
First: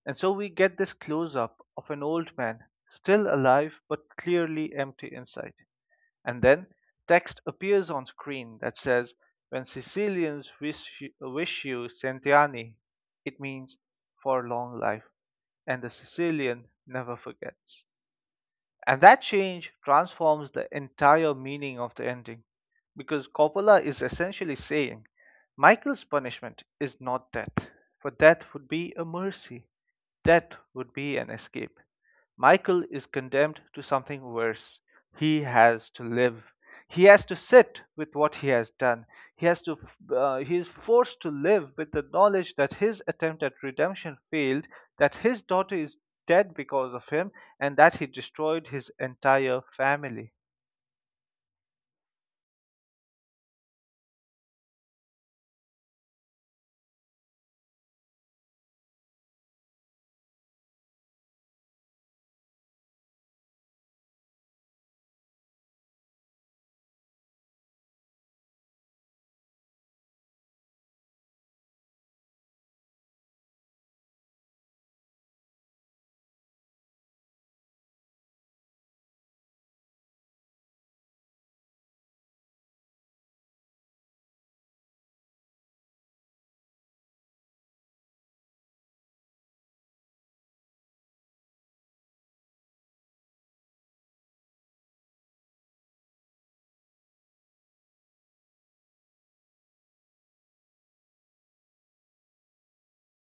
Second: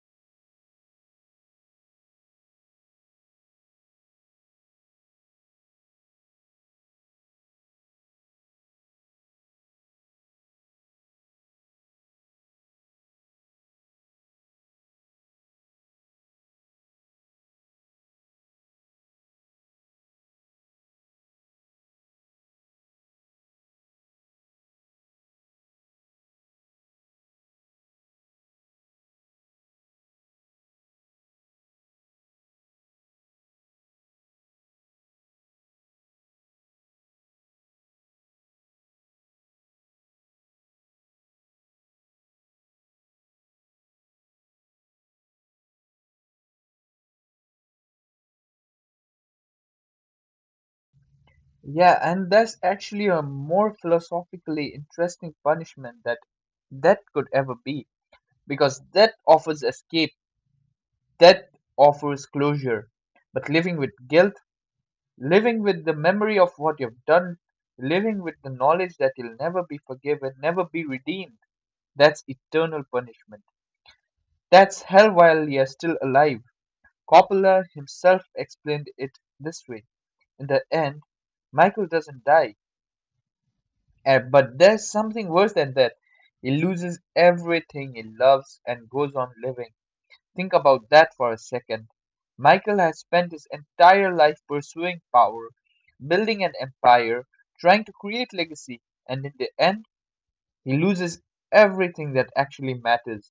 S1: And so we get this close up of an old man, still alive but clearly empty inside. And then text appears on screen that says, "When Sicilians wish you, Centiani, it means for long life, and the Sicilian never forgets." And that change transforms the entire meaning of the ending, because Coppola is essentially saying Michael's punishment is not death, for death would be a mercy, death would be an escape. Michael is condemned to something worse. He has to live. He has to sit with what he has done. He has to. He is forced to live with the knowledge that his attempt at redemption failed, that his daughter is dead because of him, and that he destroyed his entire family.
S2: Yeah, and that's actually a more philosophically interesting punishment that could ever be, because death offers escape, death offers closure. But living with guilt, living with the memory of what you've done, living with the knowledge that you'll never be forgiven, never be redeemed, that's eternal punishment. That's hell while you're still alive. Coppola himself explained it this way. In the end, Michael doesn't die. But there's something worse than that. He loses everything he loves and goes on living. Think about that for a second. Michael has spent his entire life pursuing power, building an empire, trying to create legacy, and in the end, he loses everything that actually matters,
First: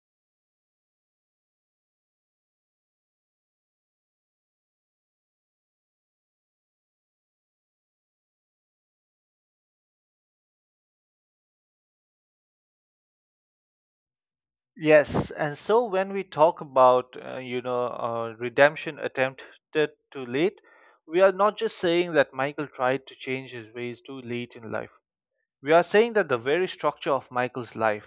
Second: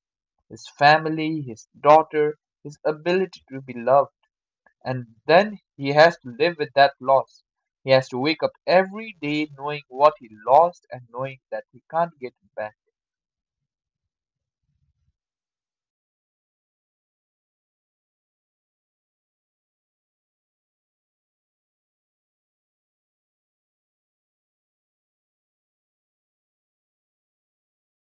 S2: his family, his daughter, his ability to be loved. And then he has to live with that loss. He has to wake up every day knowing what he lost and knowing that he can't get it back.
S1: Yes, and so when we talk about redemption attempted too late, we are not just saying that Michael tried to change his ways too late in life. We are saying that the very structure of Michael's life,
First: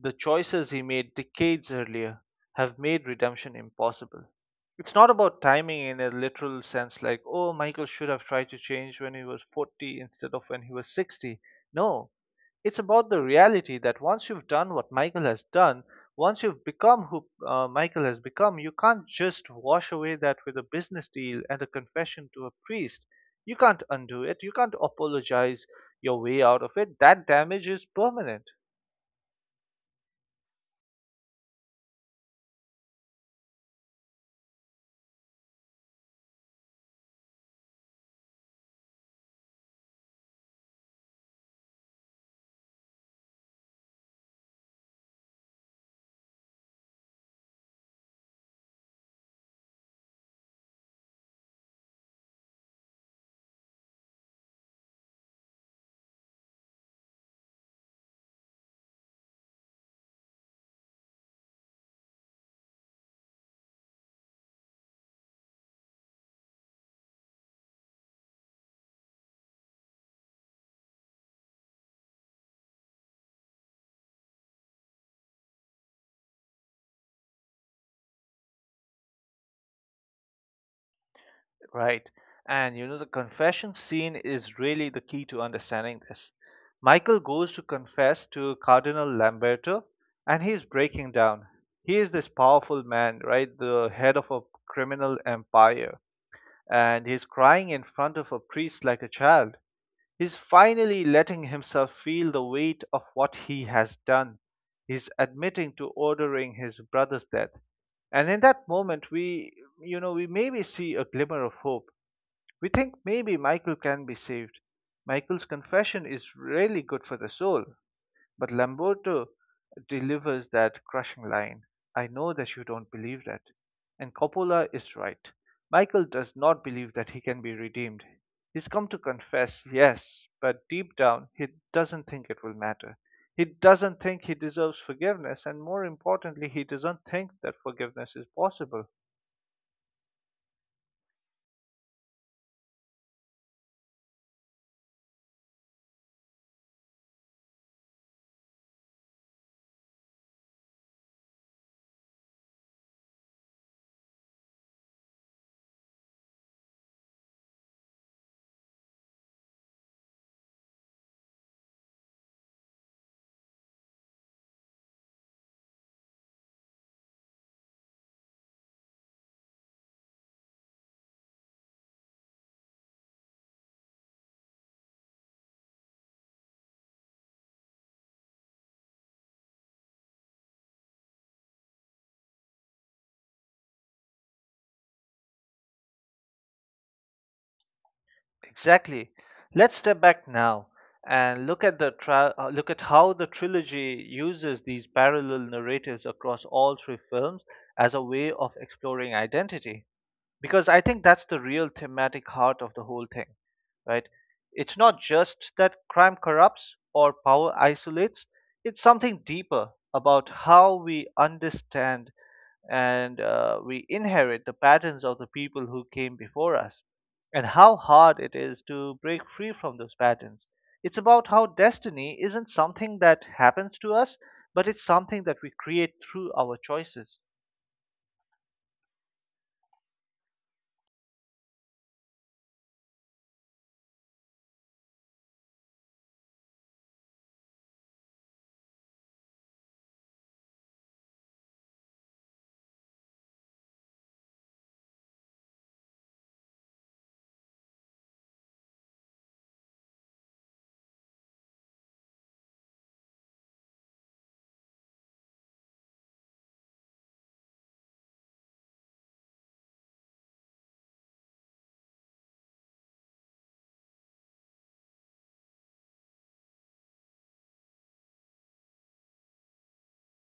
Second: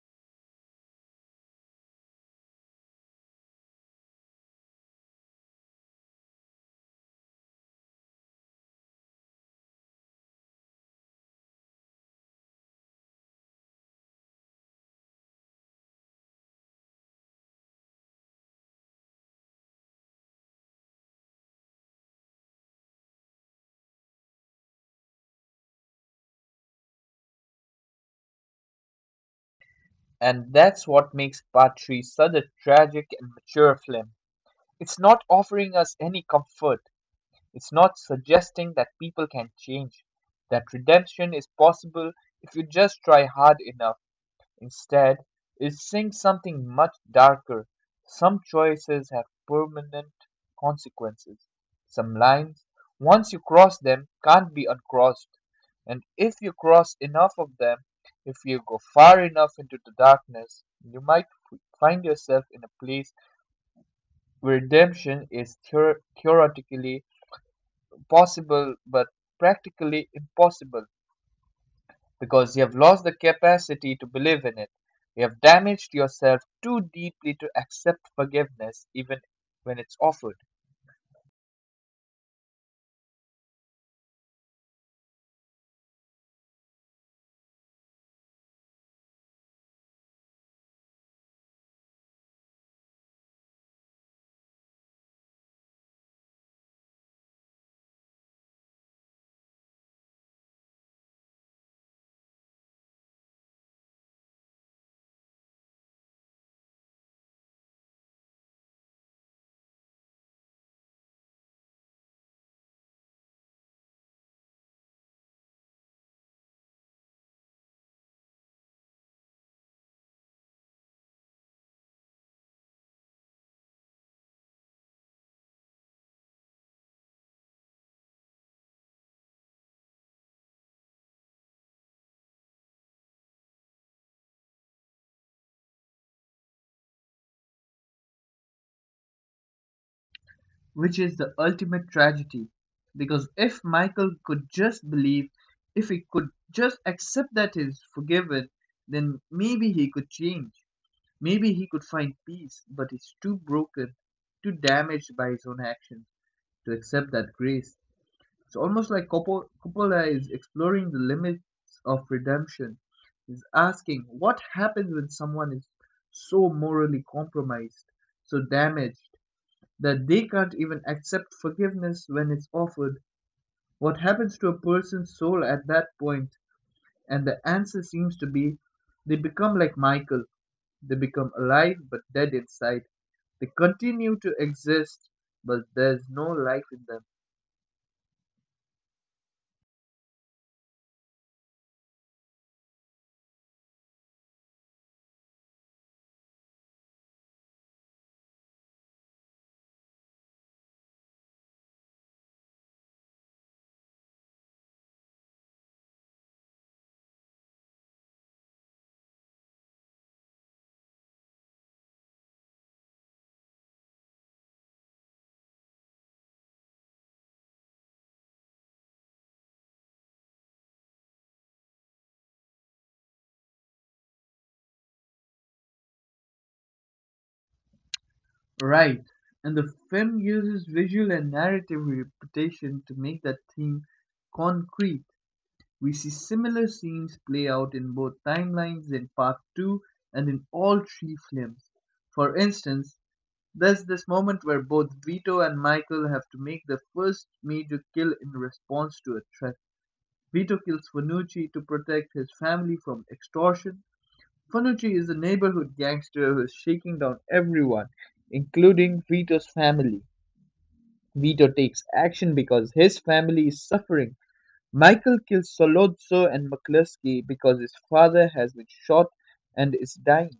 S1: the choices he made decades earlier, have made redemption impossible. It's not about timing in a literal sense, like, oh, Michael should have tried to change when he was 40 instead of when he was 60. No, it's about the reality that once you've done what Michael has done, once you've become who Michael has become, you can't just wash away that with a business deal and a confession to a priest. You can't undo it. You can't apologize your way out of it. That damage is permanent.
S2: And that's what makes Part 3 such a tragic and mature film. It's not offering us any comfort, it's not suggesting that people can change, that redemption is possible if you just try hard enough. Instead, it sings something much darker. Some choices have permanent consequences. Some lines, once you cross them, can't be uncrossed. And if you cross enough of them, if you go far enough into the darkness, you might find yourself in a place where redemption is theoretically possible but practically impossible because you have lost the capacity to believe in it. You have damaged yourself too deeply to accept forgiveness even when it's offered,
S1: Right. And you know, the confession scene is really the key to understanding this. Michael goes to confess to Cardinal Lamberto and he's breaking down. He is this powerful man, right? The head of a criminal empire. And he's crying in front of a priest like a child. He's finally letting himself feel the weight of what he has done. He's admitting to ordering his brother's death. And in that moment, we maybe see a glimmer of hope. We think maybe Michael can be saved. Michael's confession is really good for the soul. But Lamberto delivers that crushing line: I know that you don't believe that. And Coppola is right. Michael does not believe that he can be redeemed. He's come to confess, yes, but deep down he doesn't think it will matter. He doesn't think he deserves forgiveness, and more importantly, he doesn't think that forgiveness is possible.
S2: which is the ultimate tragedy. Because if Michael could just believe, if he could just accept that he's forgiven, then maybe he could change. Maybe he could find peace, but he's too broken, too damaged by his own actions to accept that grace. It's almost like Coppola is exploring the limits of redemption. He's asking what happens when someone is so morally compromised, so damaged, that they can't even accept forgiveness when it's offered? What happens to a person's soul at that point? And the answer seems to be they become like Michael. They become alive but dead inside. They continue to exist, but there's no life in them.
S1: Exactly. Let's step back now and look at the look at how the trilogy uses these parallel narratives across all three films as a way of exploring identity, because I think that's the real thematic heart of the whole thing, right? It's not just that crime corrupts or power isolates, it's something deeper about how we understand and we inherit the patterns of the people who came before us and how hard it is to break free from those patterns. It's about how destiny isn't something that happens to us, but it's something that we create through our choices.
S2: Right. And the film uses visual and narrative repetition to make that theme concrete. We see similar scenes play out in both timelines in part 2 and in all three films. For instance, there's this moment where both Vito and Michael have to make their first major kill in response to a threat. Vito kills Fanucci to protect his family from extortion. Fanucci is a neighborhood gangster who's shaking down everyone, including Vito's family. Vito takes action because his family is suffering. Michael kills Solozzo and McCluskey because his father has been shot and is dying.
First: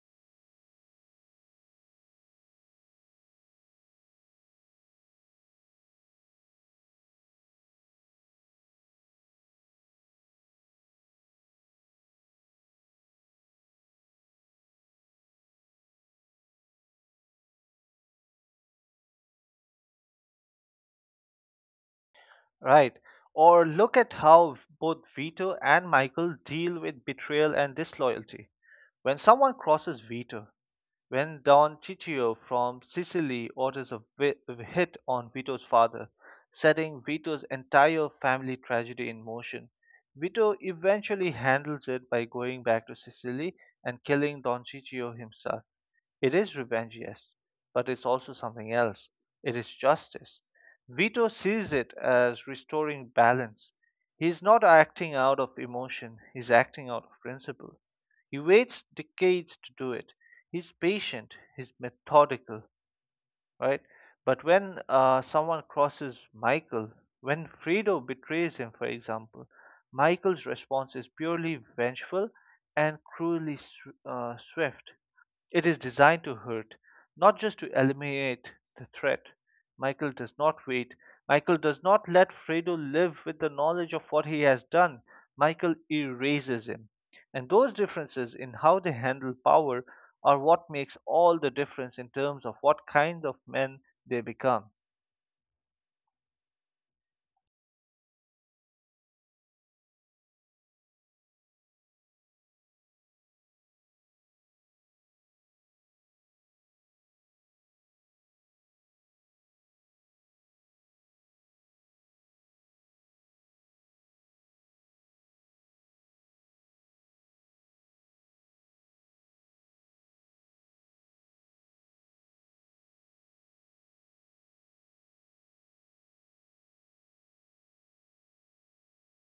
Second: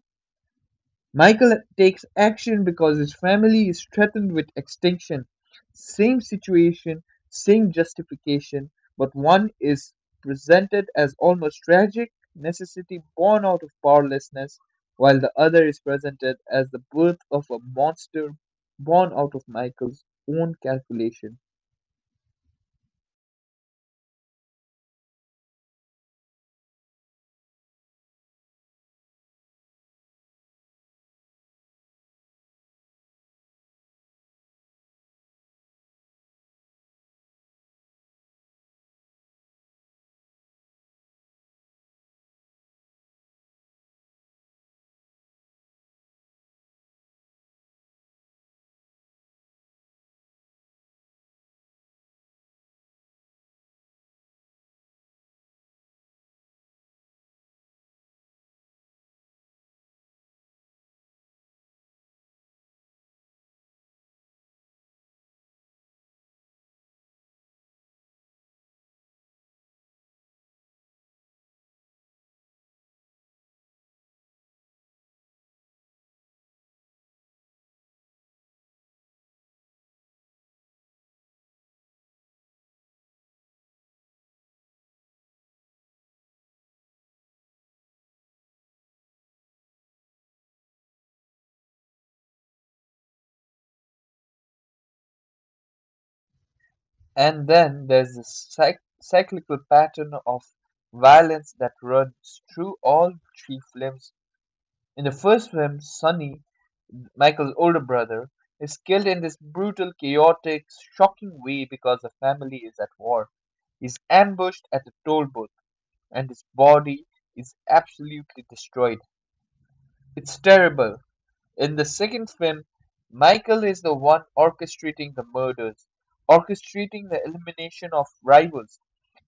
S2: Michael takes action because his family is threatened with extinction. Same situation, same justification, but one is presented as almost tragic necessity born out of powerlessness, while the other is presented as the birth of a monster born out of Michael's own calculation.
S1: Right. Or look at how both Vito and Michael deal with betrayal and disloyalty. When someone crosses Vito, when Don Ciccio from Sicily orders a hit on Vito's father, setting Vito's entire family tragedy in motion, Vito eventually handles it by going back to Sicily and killing Don Ciccio himself. It is revenge, yes, but it's also something else. It is justice. Vito sees it as restoring balance. He is not acting out of emotion, he's acting out of principle. He waits decades to do it. He's patient, he's methodical, right? But when someone crosses Michael, when Fredo betrays him, for example, Michael's response is purely vengeful and cruelly swift. It is designed to hurt, not just to eliminate the threat. Michael does not wait. Michael does not let Fredo live with the knowledge of what he has done. Michael erases him. And those differences in how they handle power are what makes all the difference in terms of what kind of men they become.
S2: And then there's this cyclical pattern of violence that runs through all three films. In the first film, Sonny, Michael's older brother, is killed in this brutal, chaotic, shocking way because the family is at war. He's ambushed at a toll booth, and his body is absolutely destroyed. It's terrible. In the second film, Michael is the one orchestrating the murders, orchestrating the elimination of rivals.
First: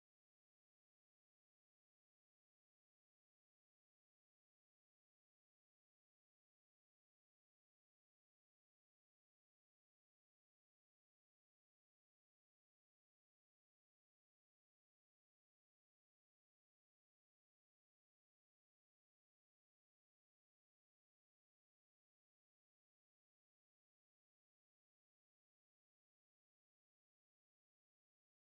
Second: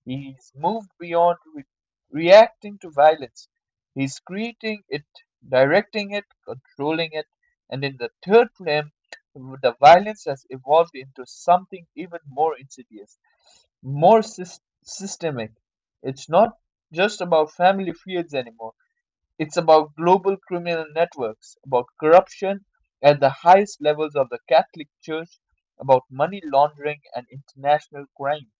S2: He's moved beyond reacting to violence. He's creating it, directing it, controlling it, and in the third film, the violence has evolved into something even more insidious, more systemic. It's not just about family feuds anymore. It's about global criminal networks, about corruption at the highest levels of the Catholic Church, about money laundering and international crime.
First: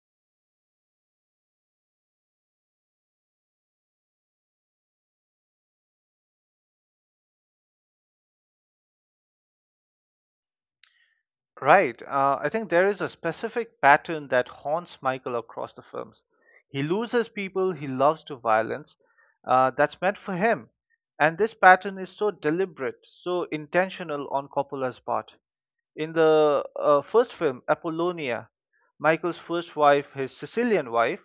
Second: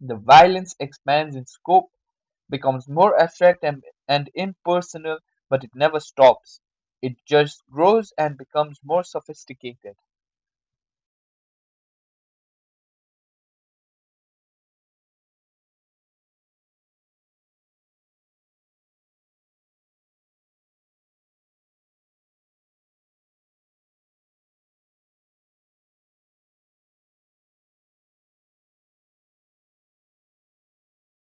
S2: The violence expands in scope, becomes more abstract and impersonal, but it never stops. It just grows and becomes more sophisticated.
S1: Right. I think there is a specific pattern that haunts Michael across the films. He loses people he loves to violence. That's meant for him. And this pattern is so deliberate, so intentional on Coppola's part. In the first film, Apollonia, Michael's first wife, his Sicilian wife,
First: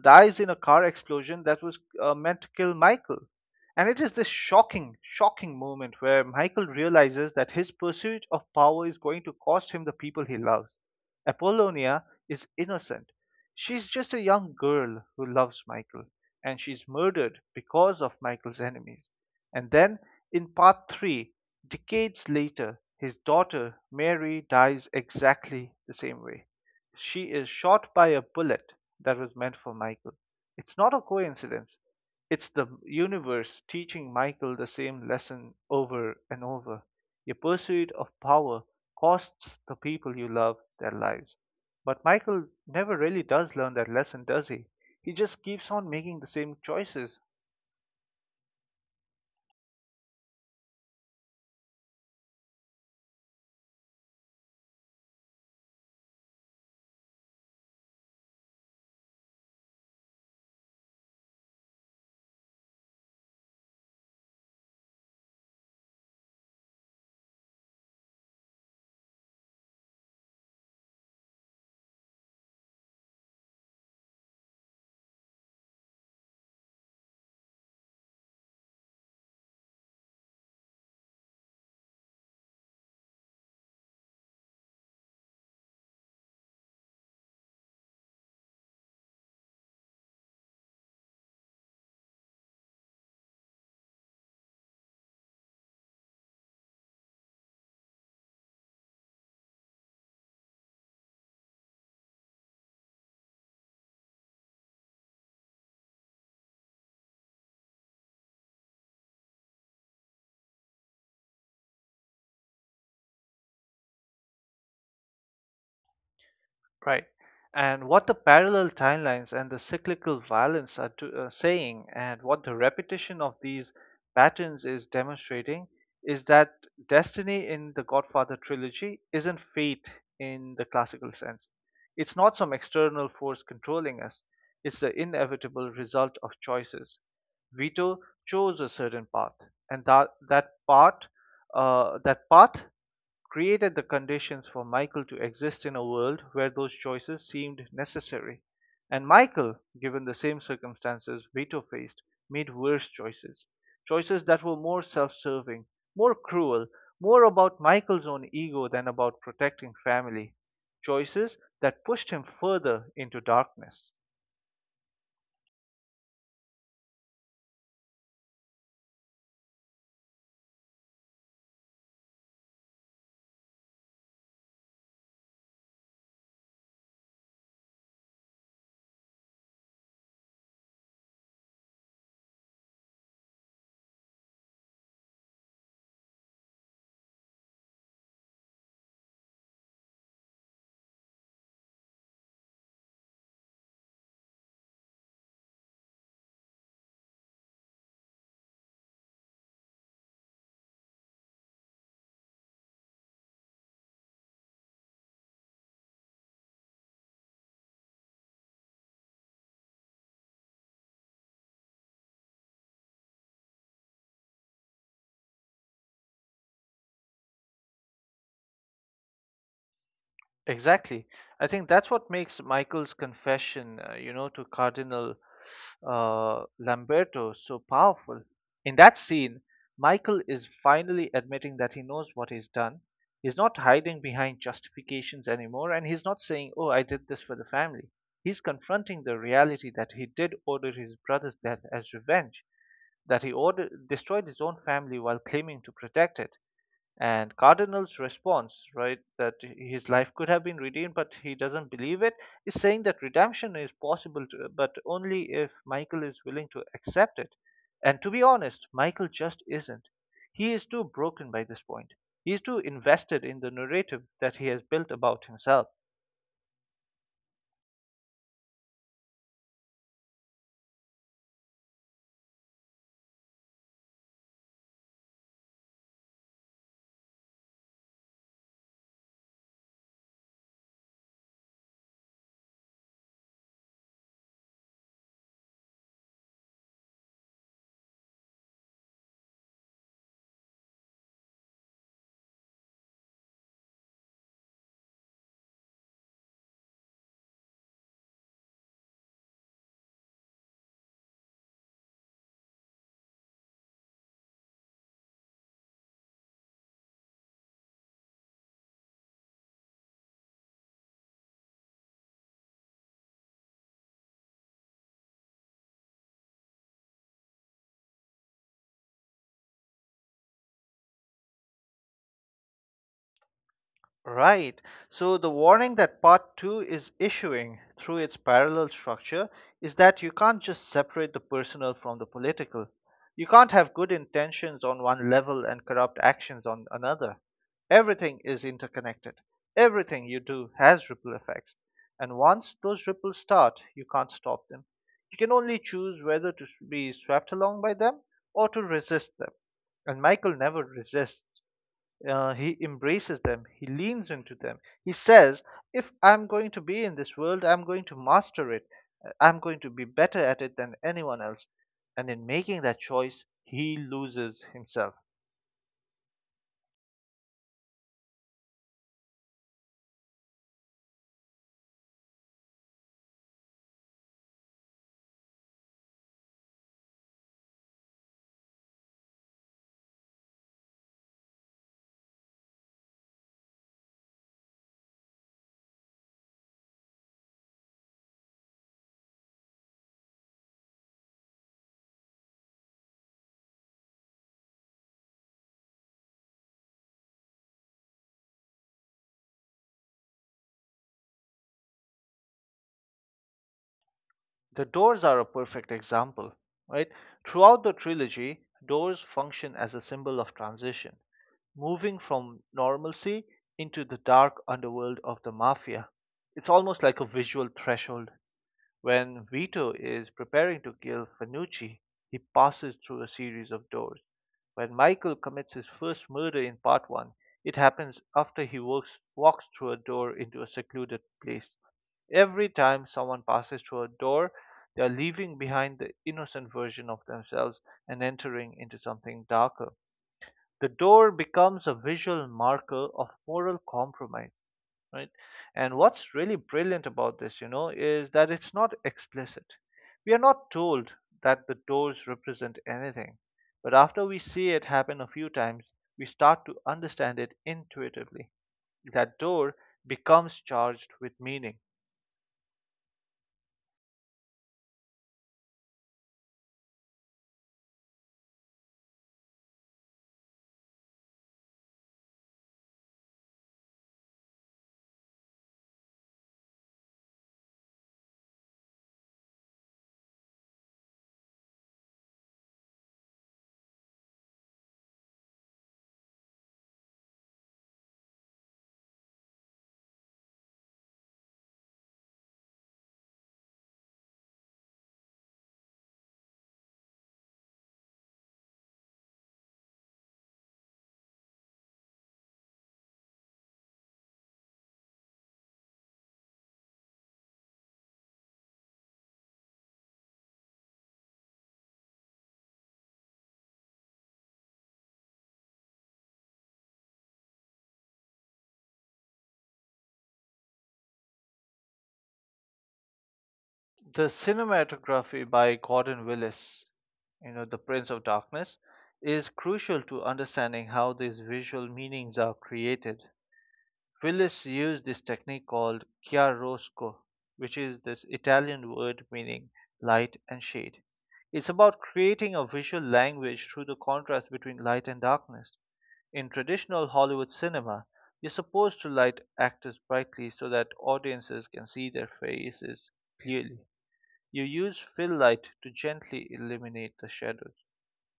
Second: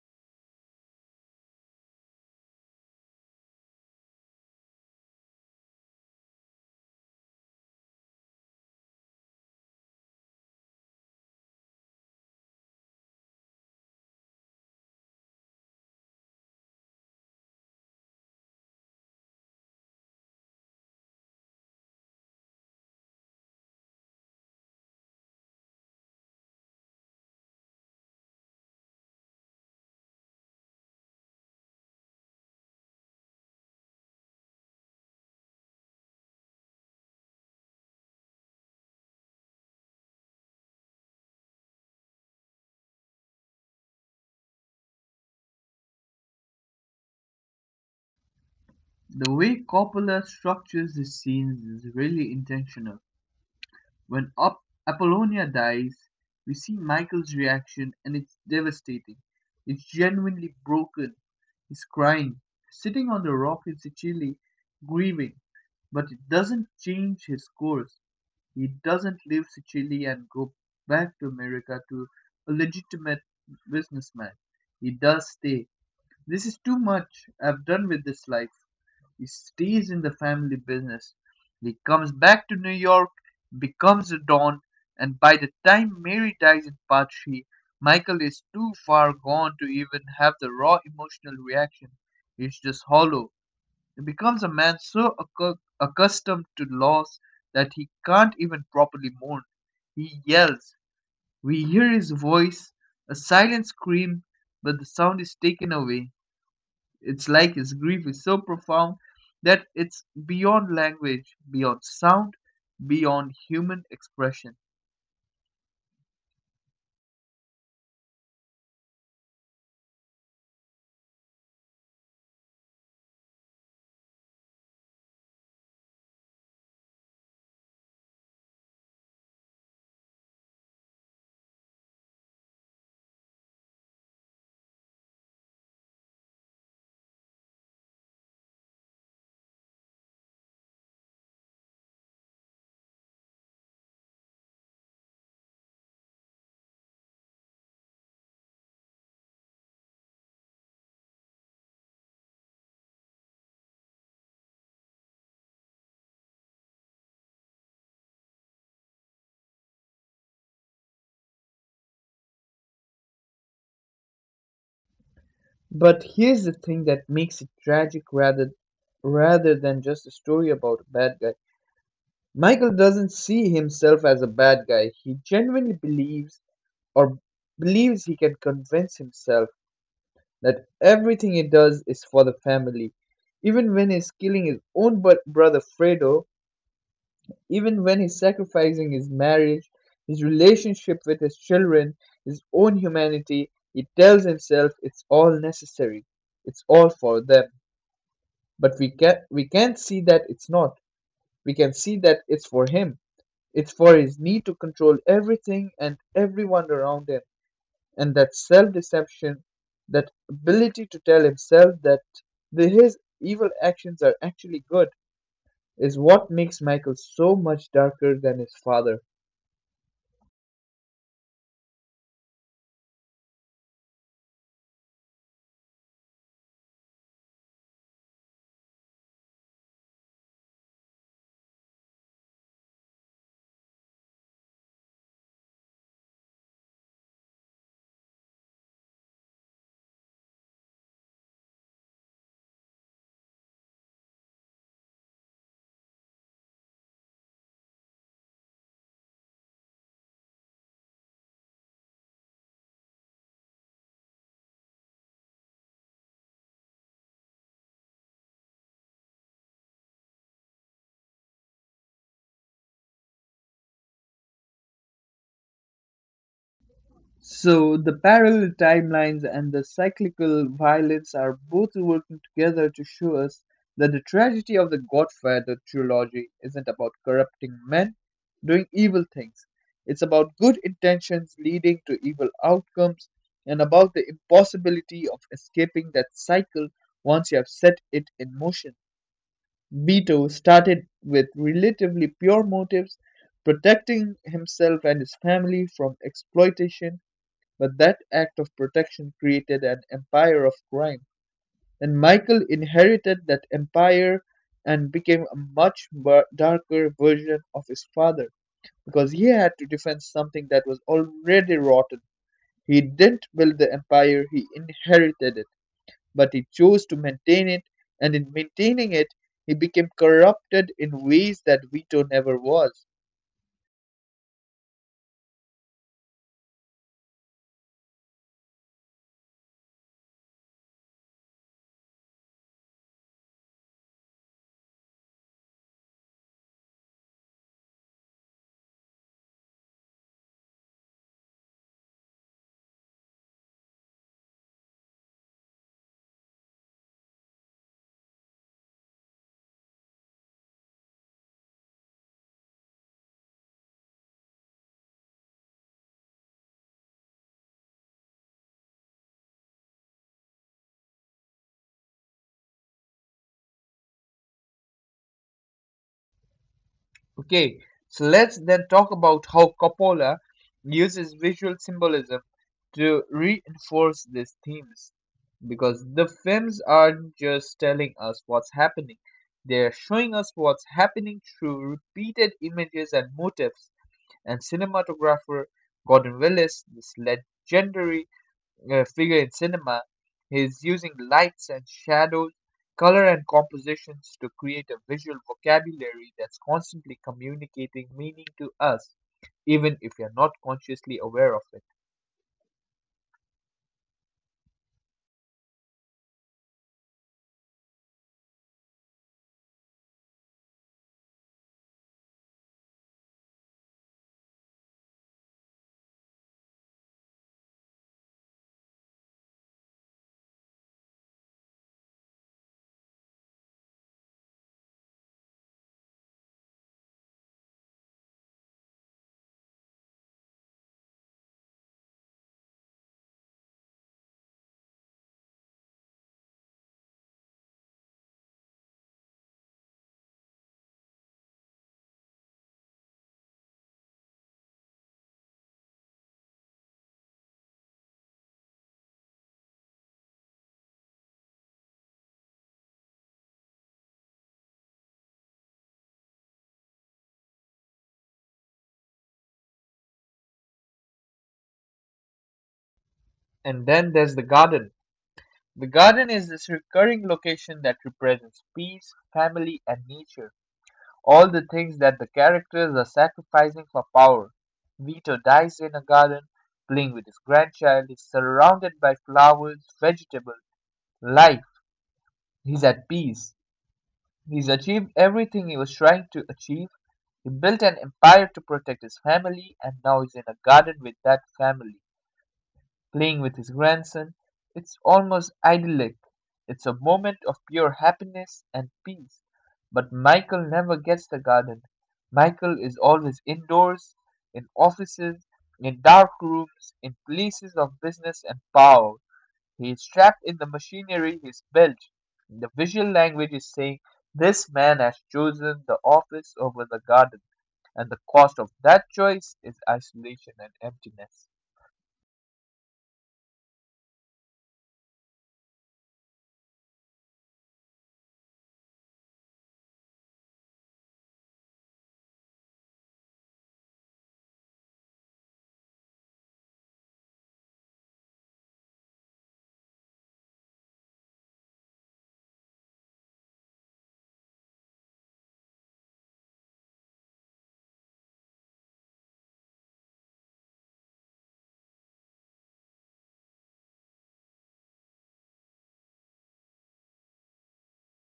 S1: dies in a car explosion that was meant to kill Michael. And it is this shocking, shocking moment where Michael realizes that his pursuit of power is going to cost him the people he loves. Apollonia is innocent. She's just a young girl who loves Michael, and she's murdered because of Michael's enemies. And then in Part Three, decades later, his daughter Mary dies exactly the same way. She is shot by a bullet that was meant for Michael. It's not a coincidence. It's the universe teaching Michael the same lesson over and over. Your pursuit of power costs the people you love their lives. But Michael never really does learn that lesson, does he? He just keeps on making the same choices.
S2: The way Coppola structures his scenes is really intentional. When Apollonia dies, we see Michael's reaction and it's devastating. It's genuinely broken. He's crying, sitting on the rock in Sicily, grieving, but it doesn't change his course. He doesn't leave Sicily and go back to America to a legitimate businessman. He does stay. This is too much. I've done with this life. He stays in the family business. He comes back to New York, becomes a don, and by the time Mary dies in part three, Michael is too far gone to even have the raw emotional reaction. He's just hollow becomes a man so accustomed to loss that he can't even properly mourn. He yells. We hear his voice, a silent scream, but the sound is taken away. It's like his grief is so profound that it's beyond language, beyond sound, beyond human expression.
S1: Right. And what the parallel timelines and the cyclical violence are saying, and what the repetition of these patterns is demonstrating, is that destiny in the Godfather trilogy isn't fate in the classical sense. It's not some external force controlling us, it's the inevitable result of choices. Vito chose a certain path, and that path created the conditions for Michael to exist in a world where those choices seemed necessary. And Michael, given the same circumstances Vito faced, made worse choices. Choices that were more self serving, more cruel, more about Michael's own ego than about protecting family. Choices that pushed him further into darkness.
S2: But here's the thing that makes it tragic rather than just a story about a bad guy. Michael doesn't see himself as a bad guy. He genuinely believes or believes he can convince himself that everything he does is for the family, even when he's killing his own brother Fredo, even when he's sacrificing his marriage, his relationship with his children, his own humanity. He tells himself it's all necessary, it's all for them. But we can't see that it's not. We can see that it's for him. It's for his need to control everything and everyone around him. And that self-deception, that ability to tell himself that his evil actions are actually good, is what makes Michael so much darker than his father.
S1: Exactly. I think that's what makes Michael's confession, you know, to Cardinal Lamberto so powerful. In that scene, Michael is finally admitting that he knows what he's done. He's not hiding behind justifications anymore, and he's not saying, "Oh, I did this for the family." He's confronting the reality that he did order his brother's death as revenge, that he ordered, destroyed his own family while claiming to protect it. And cardinal's response, right, that his life could have been redeemed but he doesn't believe it, is saying that redemption is possible to, but only if Michael is willing to accept it, and to be honest Michael just isn't. He is too broken by this point. He is too invested in the narrative that he has built about himself.
S2: So the parallel timelines and the cyclical violence are both working together to show us that the tragedy of the Godfather trilogy isn't about corrupting men doing evil things. It's about good intentions leading to evil outcomes, and about the impossibility of escaping that cycle once you have set it in motion. Beto started with relatively pure motives, protecting himself and his family from exploitation, but that act of protection created an empire of crime. And Michael inherited that empire and became a much darker version of his father because he had to defend something that was already rotten. He didn't build the empire, he inherited it, but he chose to maintain it, and in maintaining it, he became corrupted in ways that Vito never was.
S1: Right. So the warning that part 2 is issuing through its parallel structure is that you can't just separate the personal from the political. You can't have good intentions on one level and corrupt actions on another. Everything is interconnected. Everything you do has ripple effects. And once those ripples start, you can't stop them. You can only choose whether to be swept along by them or to resist them. And Michael never resists. He embraces them, he leans into them. He says, "If I'm going to be in this world, I'm going to master it, I'm going to be better at it than anyone else." And in making that choice, he loses himself.
S2: Okay, so let's then talk about how Coppola uses visual symbolism to reinforce these themes. Because the films aren't just telling us what's happening, they're showing us what's happening through repeated images and motifs. And cinematographer Gordon Willis, this legendary figure in cinema, he's using lights and shadows, color and compositions to create a visual vocabulary that's constantly communicating meaning to us, even if you're not consciously aware of it.
S1: The doors are a perfect example, right? Throughout the trilogy, doors function as a symbol of transition, moving from normalcy into the dark underworld of the mafia. It's almost like a visual threshold. When Vito is preparing to kill Fanucci, he passes through a series of doors. When Michael commits his first murder in part 1, it happens after walks through a door into a secluded place. Every time someone passes through a door, they are leaving behind the innocent version of themselves and entering into something darker. The door becomes a visual marker of moral compromise, right? And what's really brilliant about this, you know, is that it's not explicit. We are not told that the doors represent anything, but after we see it happen a few times we start to understand it intuitively. That door becomes charged with meaning.
S2: And then there's the garden. The garden is this recurring location that represents peace, family, and nature, all the things that the characters are sacrificing for power. Vito dies in a garden, playing with his grandchild, is surrounded by flowers, vegetables, light. He's at peace. He's achieved everything he was trying to achieve. He built an empire to protect his family, and now he's in a garden with that family, playing with his grandson. It's almost idyllic. It's a moment of pure happiness and peace. But Michael never gets the garden. Michael is always indoors, in offices, in dark rooms, in places of business and power. He is trapped in the machinery he's built. The visual language is saying, this man has chosen the office over the garden, and the cost of that choice is isolation and emptiness.
S1: The cinematography by Gordon Willis, you know, The Prince of Darkness, is crucial to understanding how these visual meanings are created. Willis used this technique called chiaroscuro, which is this Italian word meaning light and shade. It's about creating a visual language through the contrast between light and darkness. In traditional Hollywood cinema, you're supposed to light actors brightly so that audiences can see their faces clearly. You use fill light to gently eliminate the shadows,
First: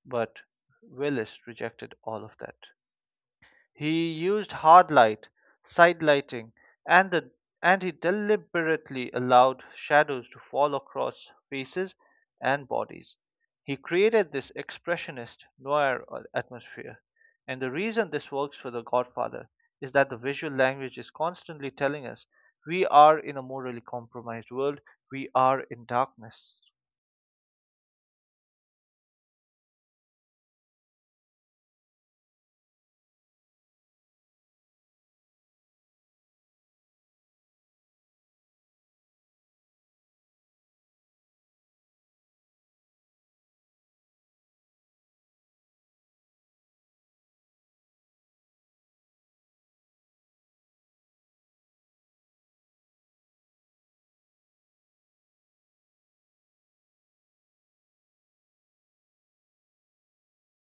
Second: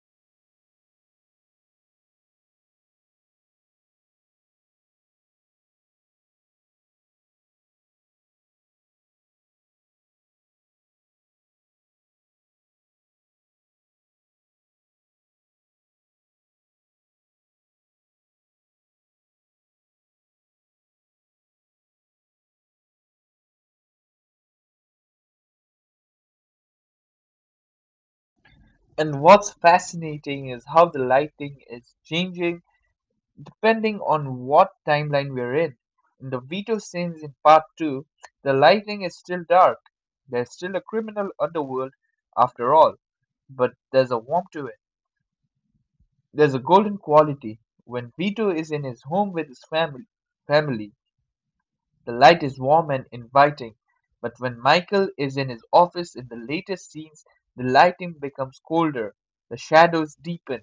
S1: but Willis rejected all of that. He used hard light, side lighting, and the and he deliberately allowed shadows to fall across faces and bodies. He created this expressionist noir atmosphere. And the reason this works for The Godfather is that the visual language is constantly telling us we are in a morally compromised world, we are in darkness.
S2: And what's fascinating is how the lighting is changing depending on what timeline we're in. In the veto scenes in part 2, the lighting is still dark. There's still a criminal underworld after all, but there's a warmth to it. There's a golden quality. When Vito is in his home with his family, the light is warm and inviting. But when Michael is in his office in the later scenes, the lighting becomes colder, the shadows deepen.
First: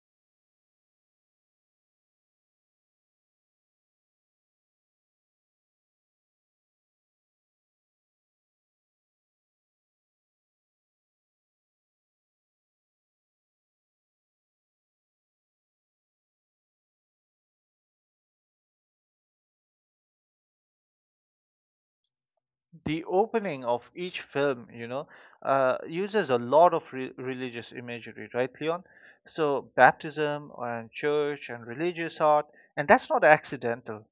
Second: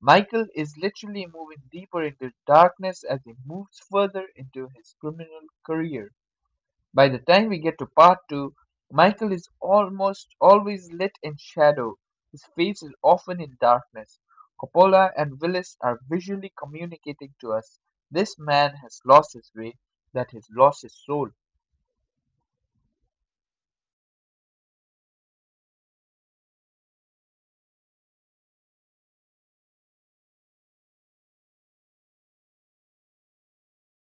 S2: Michael is literally moving deeper into darkness as he moves further into his criminal career. By the time we get to part two, Michael is almost always lit in shadow. His face is often in darkness. Coppola and Willis are visually communicating to us this man has lost his way, that he's lost his soul.
S1: The opening of each film, you know, uses a lot of religious imagery, right, Leon? So baptism and church and religious art, and that's not accidental.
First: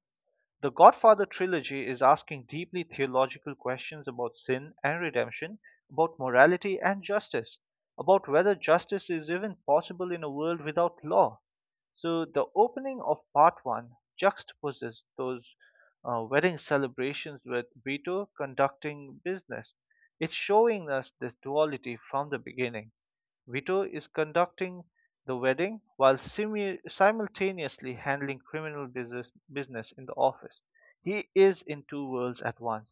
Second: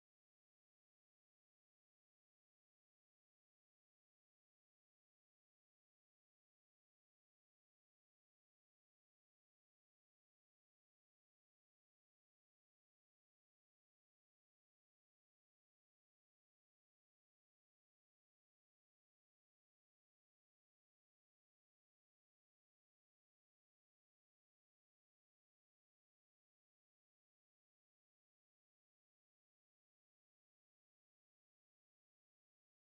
S1: The Godfather trilogy is asking deeply theological questions about sin and redemption, about morality and justice, about whether justice is even possible in a world without law. So the opening of part one juxtaposes those wedding celebrations with Vito conducting business. It's showing us this duality from the beginning. Vito is conducting the wedding while simultaneously handling criminal business, business in the office. He is in two worlds at once.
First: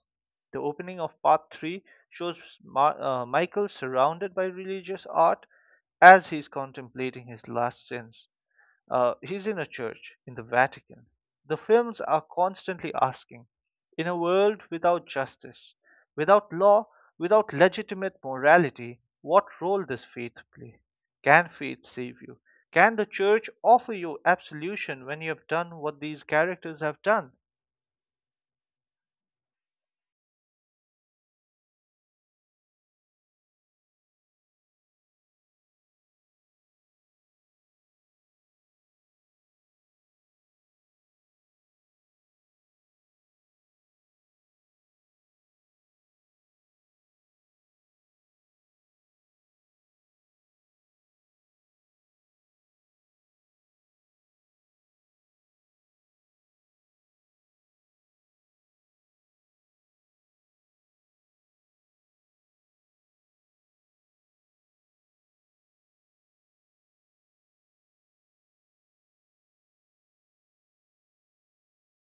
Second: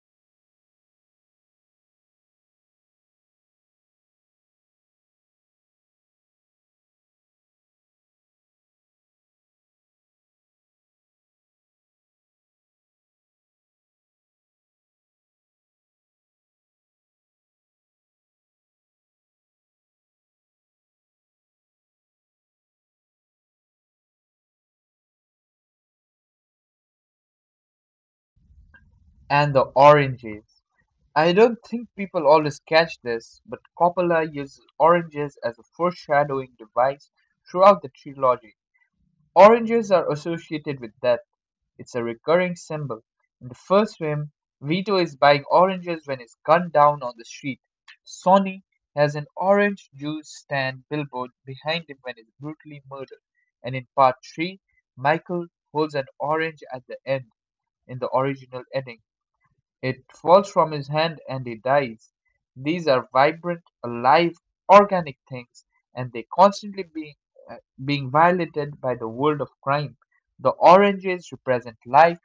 S1: The opening of part 3 shows Michael surrounded by religious art as he's contemplating his last sins. He's in a church in the Vatican. The films are constantly asking, in a world without justice, without law, without legitimate morality, what role does faith play? Can faith save you? Can the church offer you absolution when you have done what these characters have done?
S2: And the oranges. I don't think people always catch this, but Coppola uses oranges as a foreshadowing device throughout the trilogy. Oranges are associated with death; it's a recurring symbol. In the first film, Vito is buying oranges when he's gunned down on the street. Sonny has an orange juice stand billboard behind him when he's brutally murdered. And in part 3, Michael holds an orange at the end in the original ending. It falls from his hand and he dies. These are vibrant, alive, organic things, and they constantly being uh, being violated by the world of crime. The oranges represent life,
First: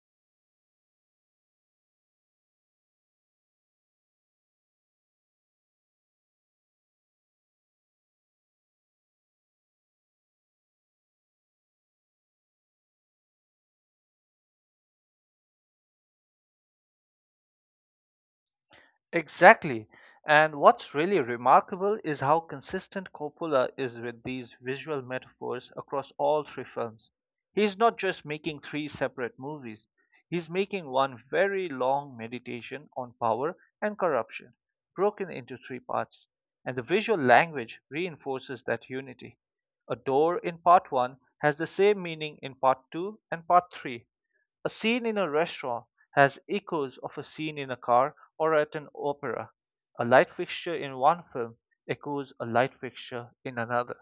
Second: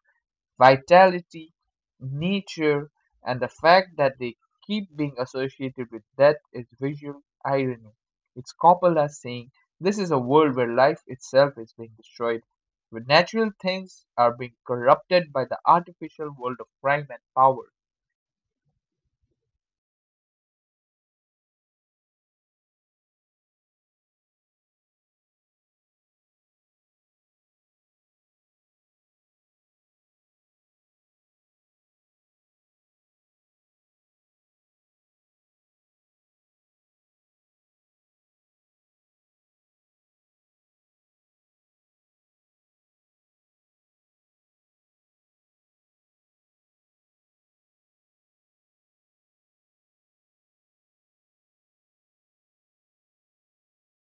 S2: vitality, nature, and the fact that they keep being associated with death is visual irony. It's Coppola saying this is a world where life itself is being destroyed, where natural things are being corrupted by the artificial world of crime and power.
S1: Exactly. And what's really remarkable is how consistent Coppola is with these visual metaphors across all three films. He's not just making three separate movies, he's making one very long meditation on power and corruption, broken into three parts. And the visual language reinforces that unity. A door in part one has the same meaning in part two and part three, a scene in a restaurant has echoes of a scene in a car or at an opera. A light fixture in one film echoes a light fixture in another.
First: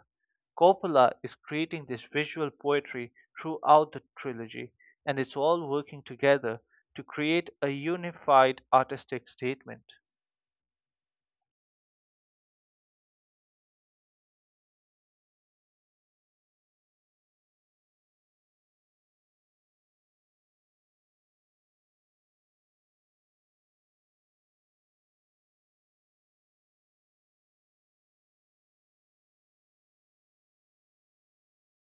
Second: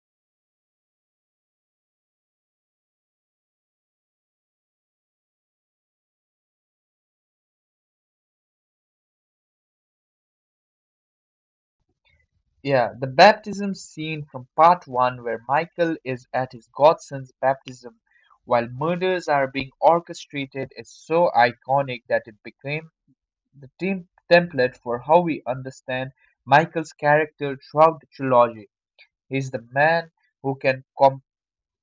S1: Coppola is creating this visual poetry throughout the trilogy, and it's all working together to create a unified artistic statement.
S2: Yeah, the baptism scene from part one, where Michael is at his godson's baptism while murders are being orchestrated, is so iconic that it became the team template for how we understand Michael's character throughout the trilogy. He's the man who can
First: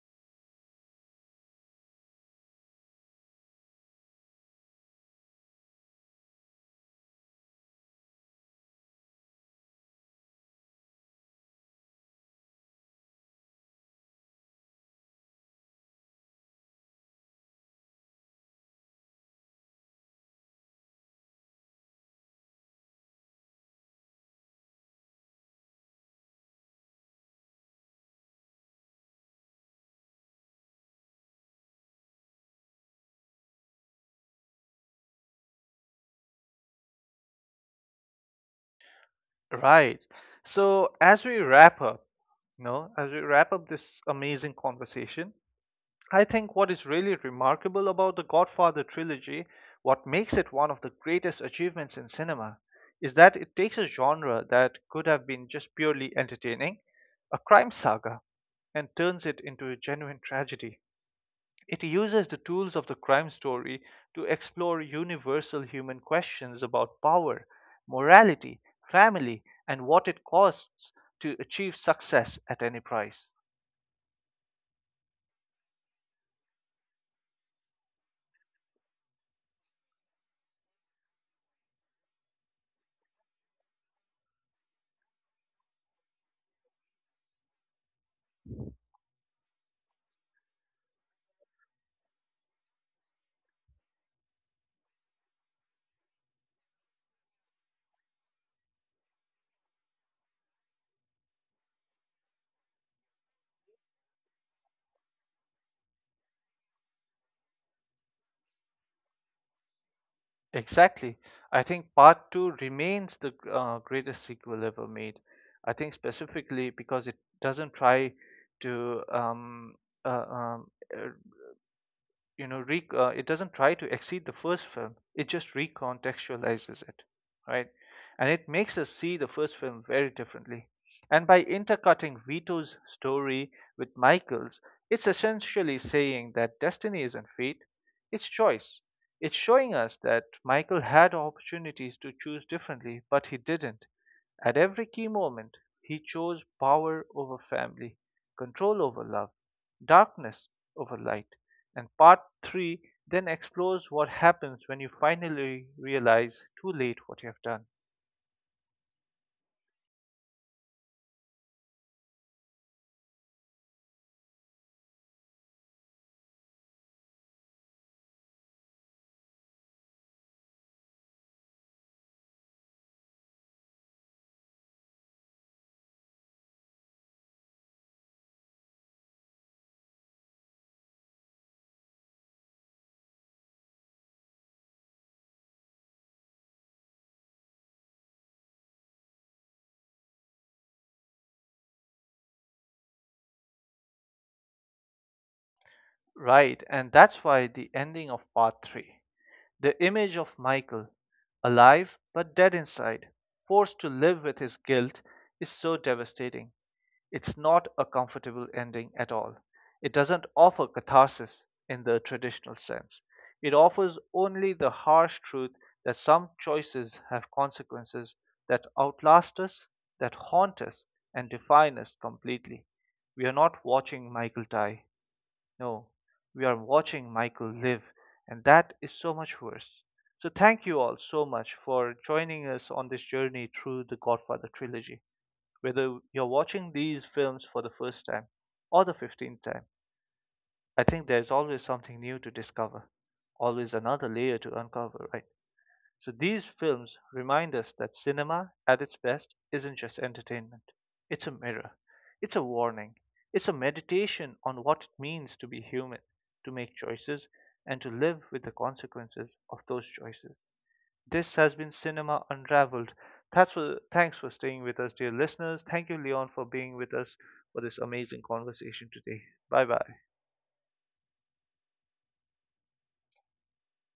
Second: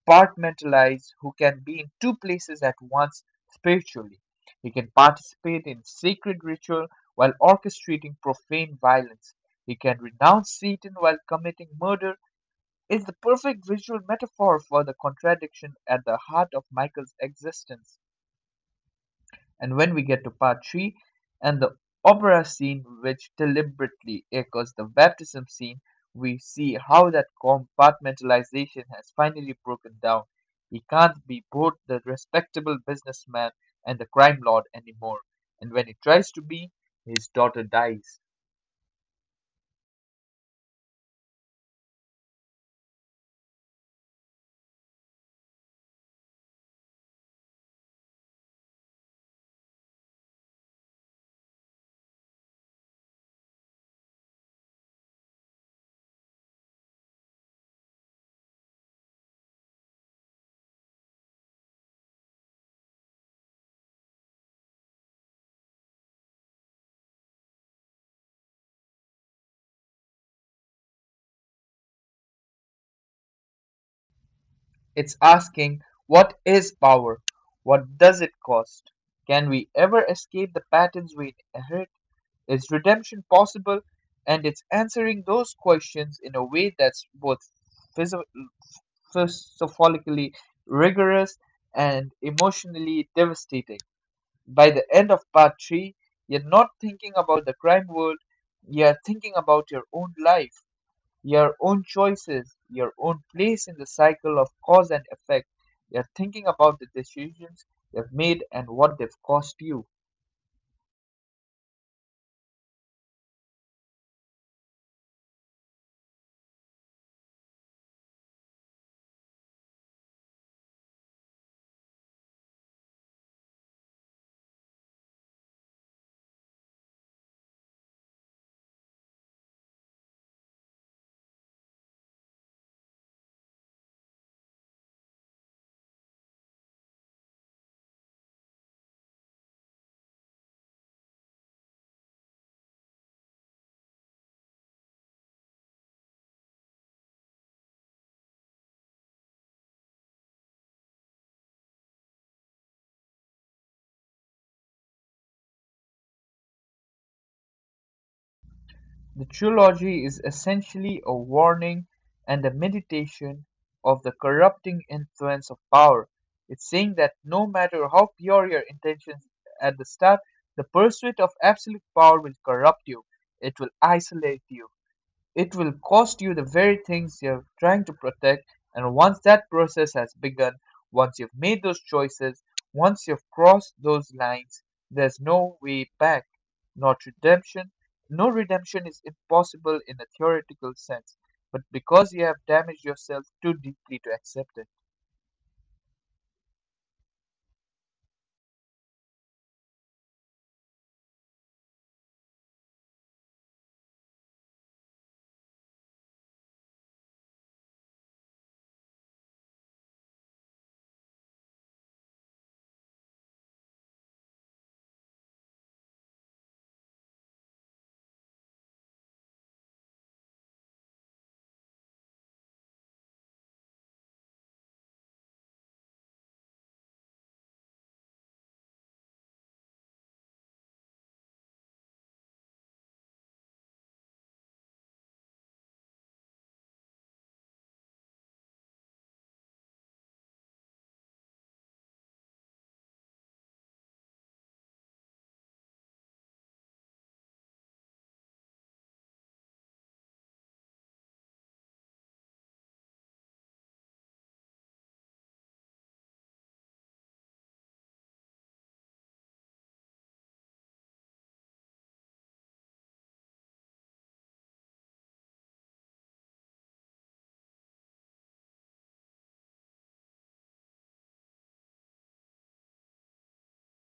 S2: compartmentalize, who can be in two places at once spiritually. He can participate in sacred ritual while orchestrating profane violence. He can renounce Satan while committing murder. It's the perfect visual metaphor for the contradiction at the heart of Michael's existence. And when we get to part three and the opera scene, which deliberately echoes the baptism scene, we see how that compartmentalization has finally broken down. He can't be both the respectable businessman and the crime lord anymore. And when he tries to be, his daughter dies.
S1: Right. So as we wrap up, you know, as we wrap up this amazing conversation, I think what is really remarkable about the Godfather trilogy, what makes it one of the greatest achievements in cinema, is that it takes a genre that could have been just purely entertaining, a crime saga, and turns it into a genuine tragedy. It uses the tools of the crime story to explore universal human questions about power, morality, family, and what it costs to achieve success at any price.
S2: It's asking, what is power? What does it cost? Can we ever escape the patterns we inherit? Is redemption possible? And it's answering those questions in a way that's both physio- philosophically rigorous and emotionally devastating. By the end of part three, you're not thinking about the crime world, you're thinking about your own life, your own choices, your own place in the cycle of cause and effect. You're thinking about the decisions you've made and what they've cost you.
S1: Exactly. I think Part 2 remains the greatest sequel ever made. I think specifically because it doesn't try to uh, um, it doesn't try to exceed the first film, it just recontextualizes it, right? And it makes us see the first film very differently, and by intercutting Vito's story with Michael's, it's essentially saying that destiny isn't fate, it's choice. It's showing us that Michael had opportunities to choose differently but he didn't. At every key moment he chose power over family, control over love, darkness over light. And part 3 then explores what happens when you finally realize too late what you have done.
S2: The trilogy is essentially a warning and a meditation of the corrupting influence of power. It's saying that no matter how pure your intentions at the start, the pursuit of absolute power will corrupt you. It will isolate you. It will cost you the very things you're trying to protect, and once that process has begun, once you've made those choices, once you've crossed those lines, there's no way back. Not redemption. No, redemption is impossible in a theoretical sense, but because you have damaged yourself too deeply to accept it.
S1: Right, and that's why the ending of part 3, the image of Michael, alive but dead inside, forced to live with his guilt, is so devastating. It's not a comfortable ending at all. It doesn't offer catharsis in the traditional sense. It offers only the harsh truth that some choices have consequences that outlast us, that haunt us, and define us completely. We are not watching Michael die. No, we are watching Michael live, and that is so much worse. So, thank you all so much for joining us on this journey through the Godfather trilogy. Whether you're watching these films for the first time or the 15th time, I think there's always something new to discover, always another layer to uncover, right? So these films remind us that cinema, at its best, isn't just entertainment. It's a mirror, it's a warning, it's a meditation on what it means to be human, to make choices, and to live with the consequences of those choices. This has been Cinema Unraveled. That's for, thanks for staying with us, dear listeners. Thank you, Leon, for being with us for this amazing conversation today. Bye bye.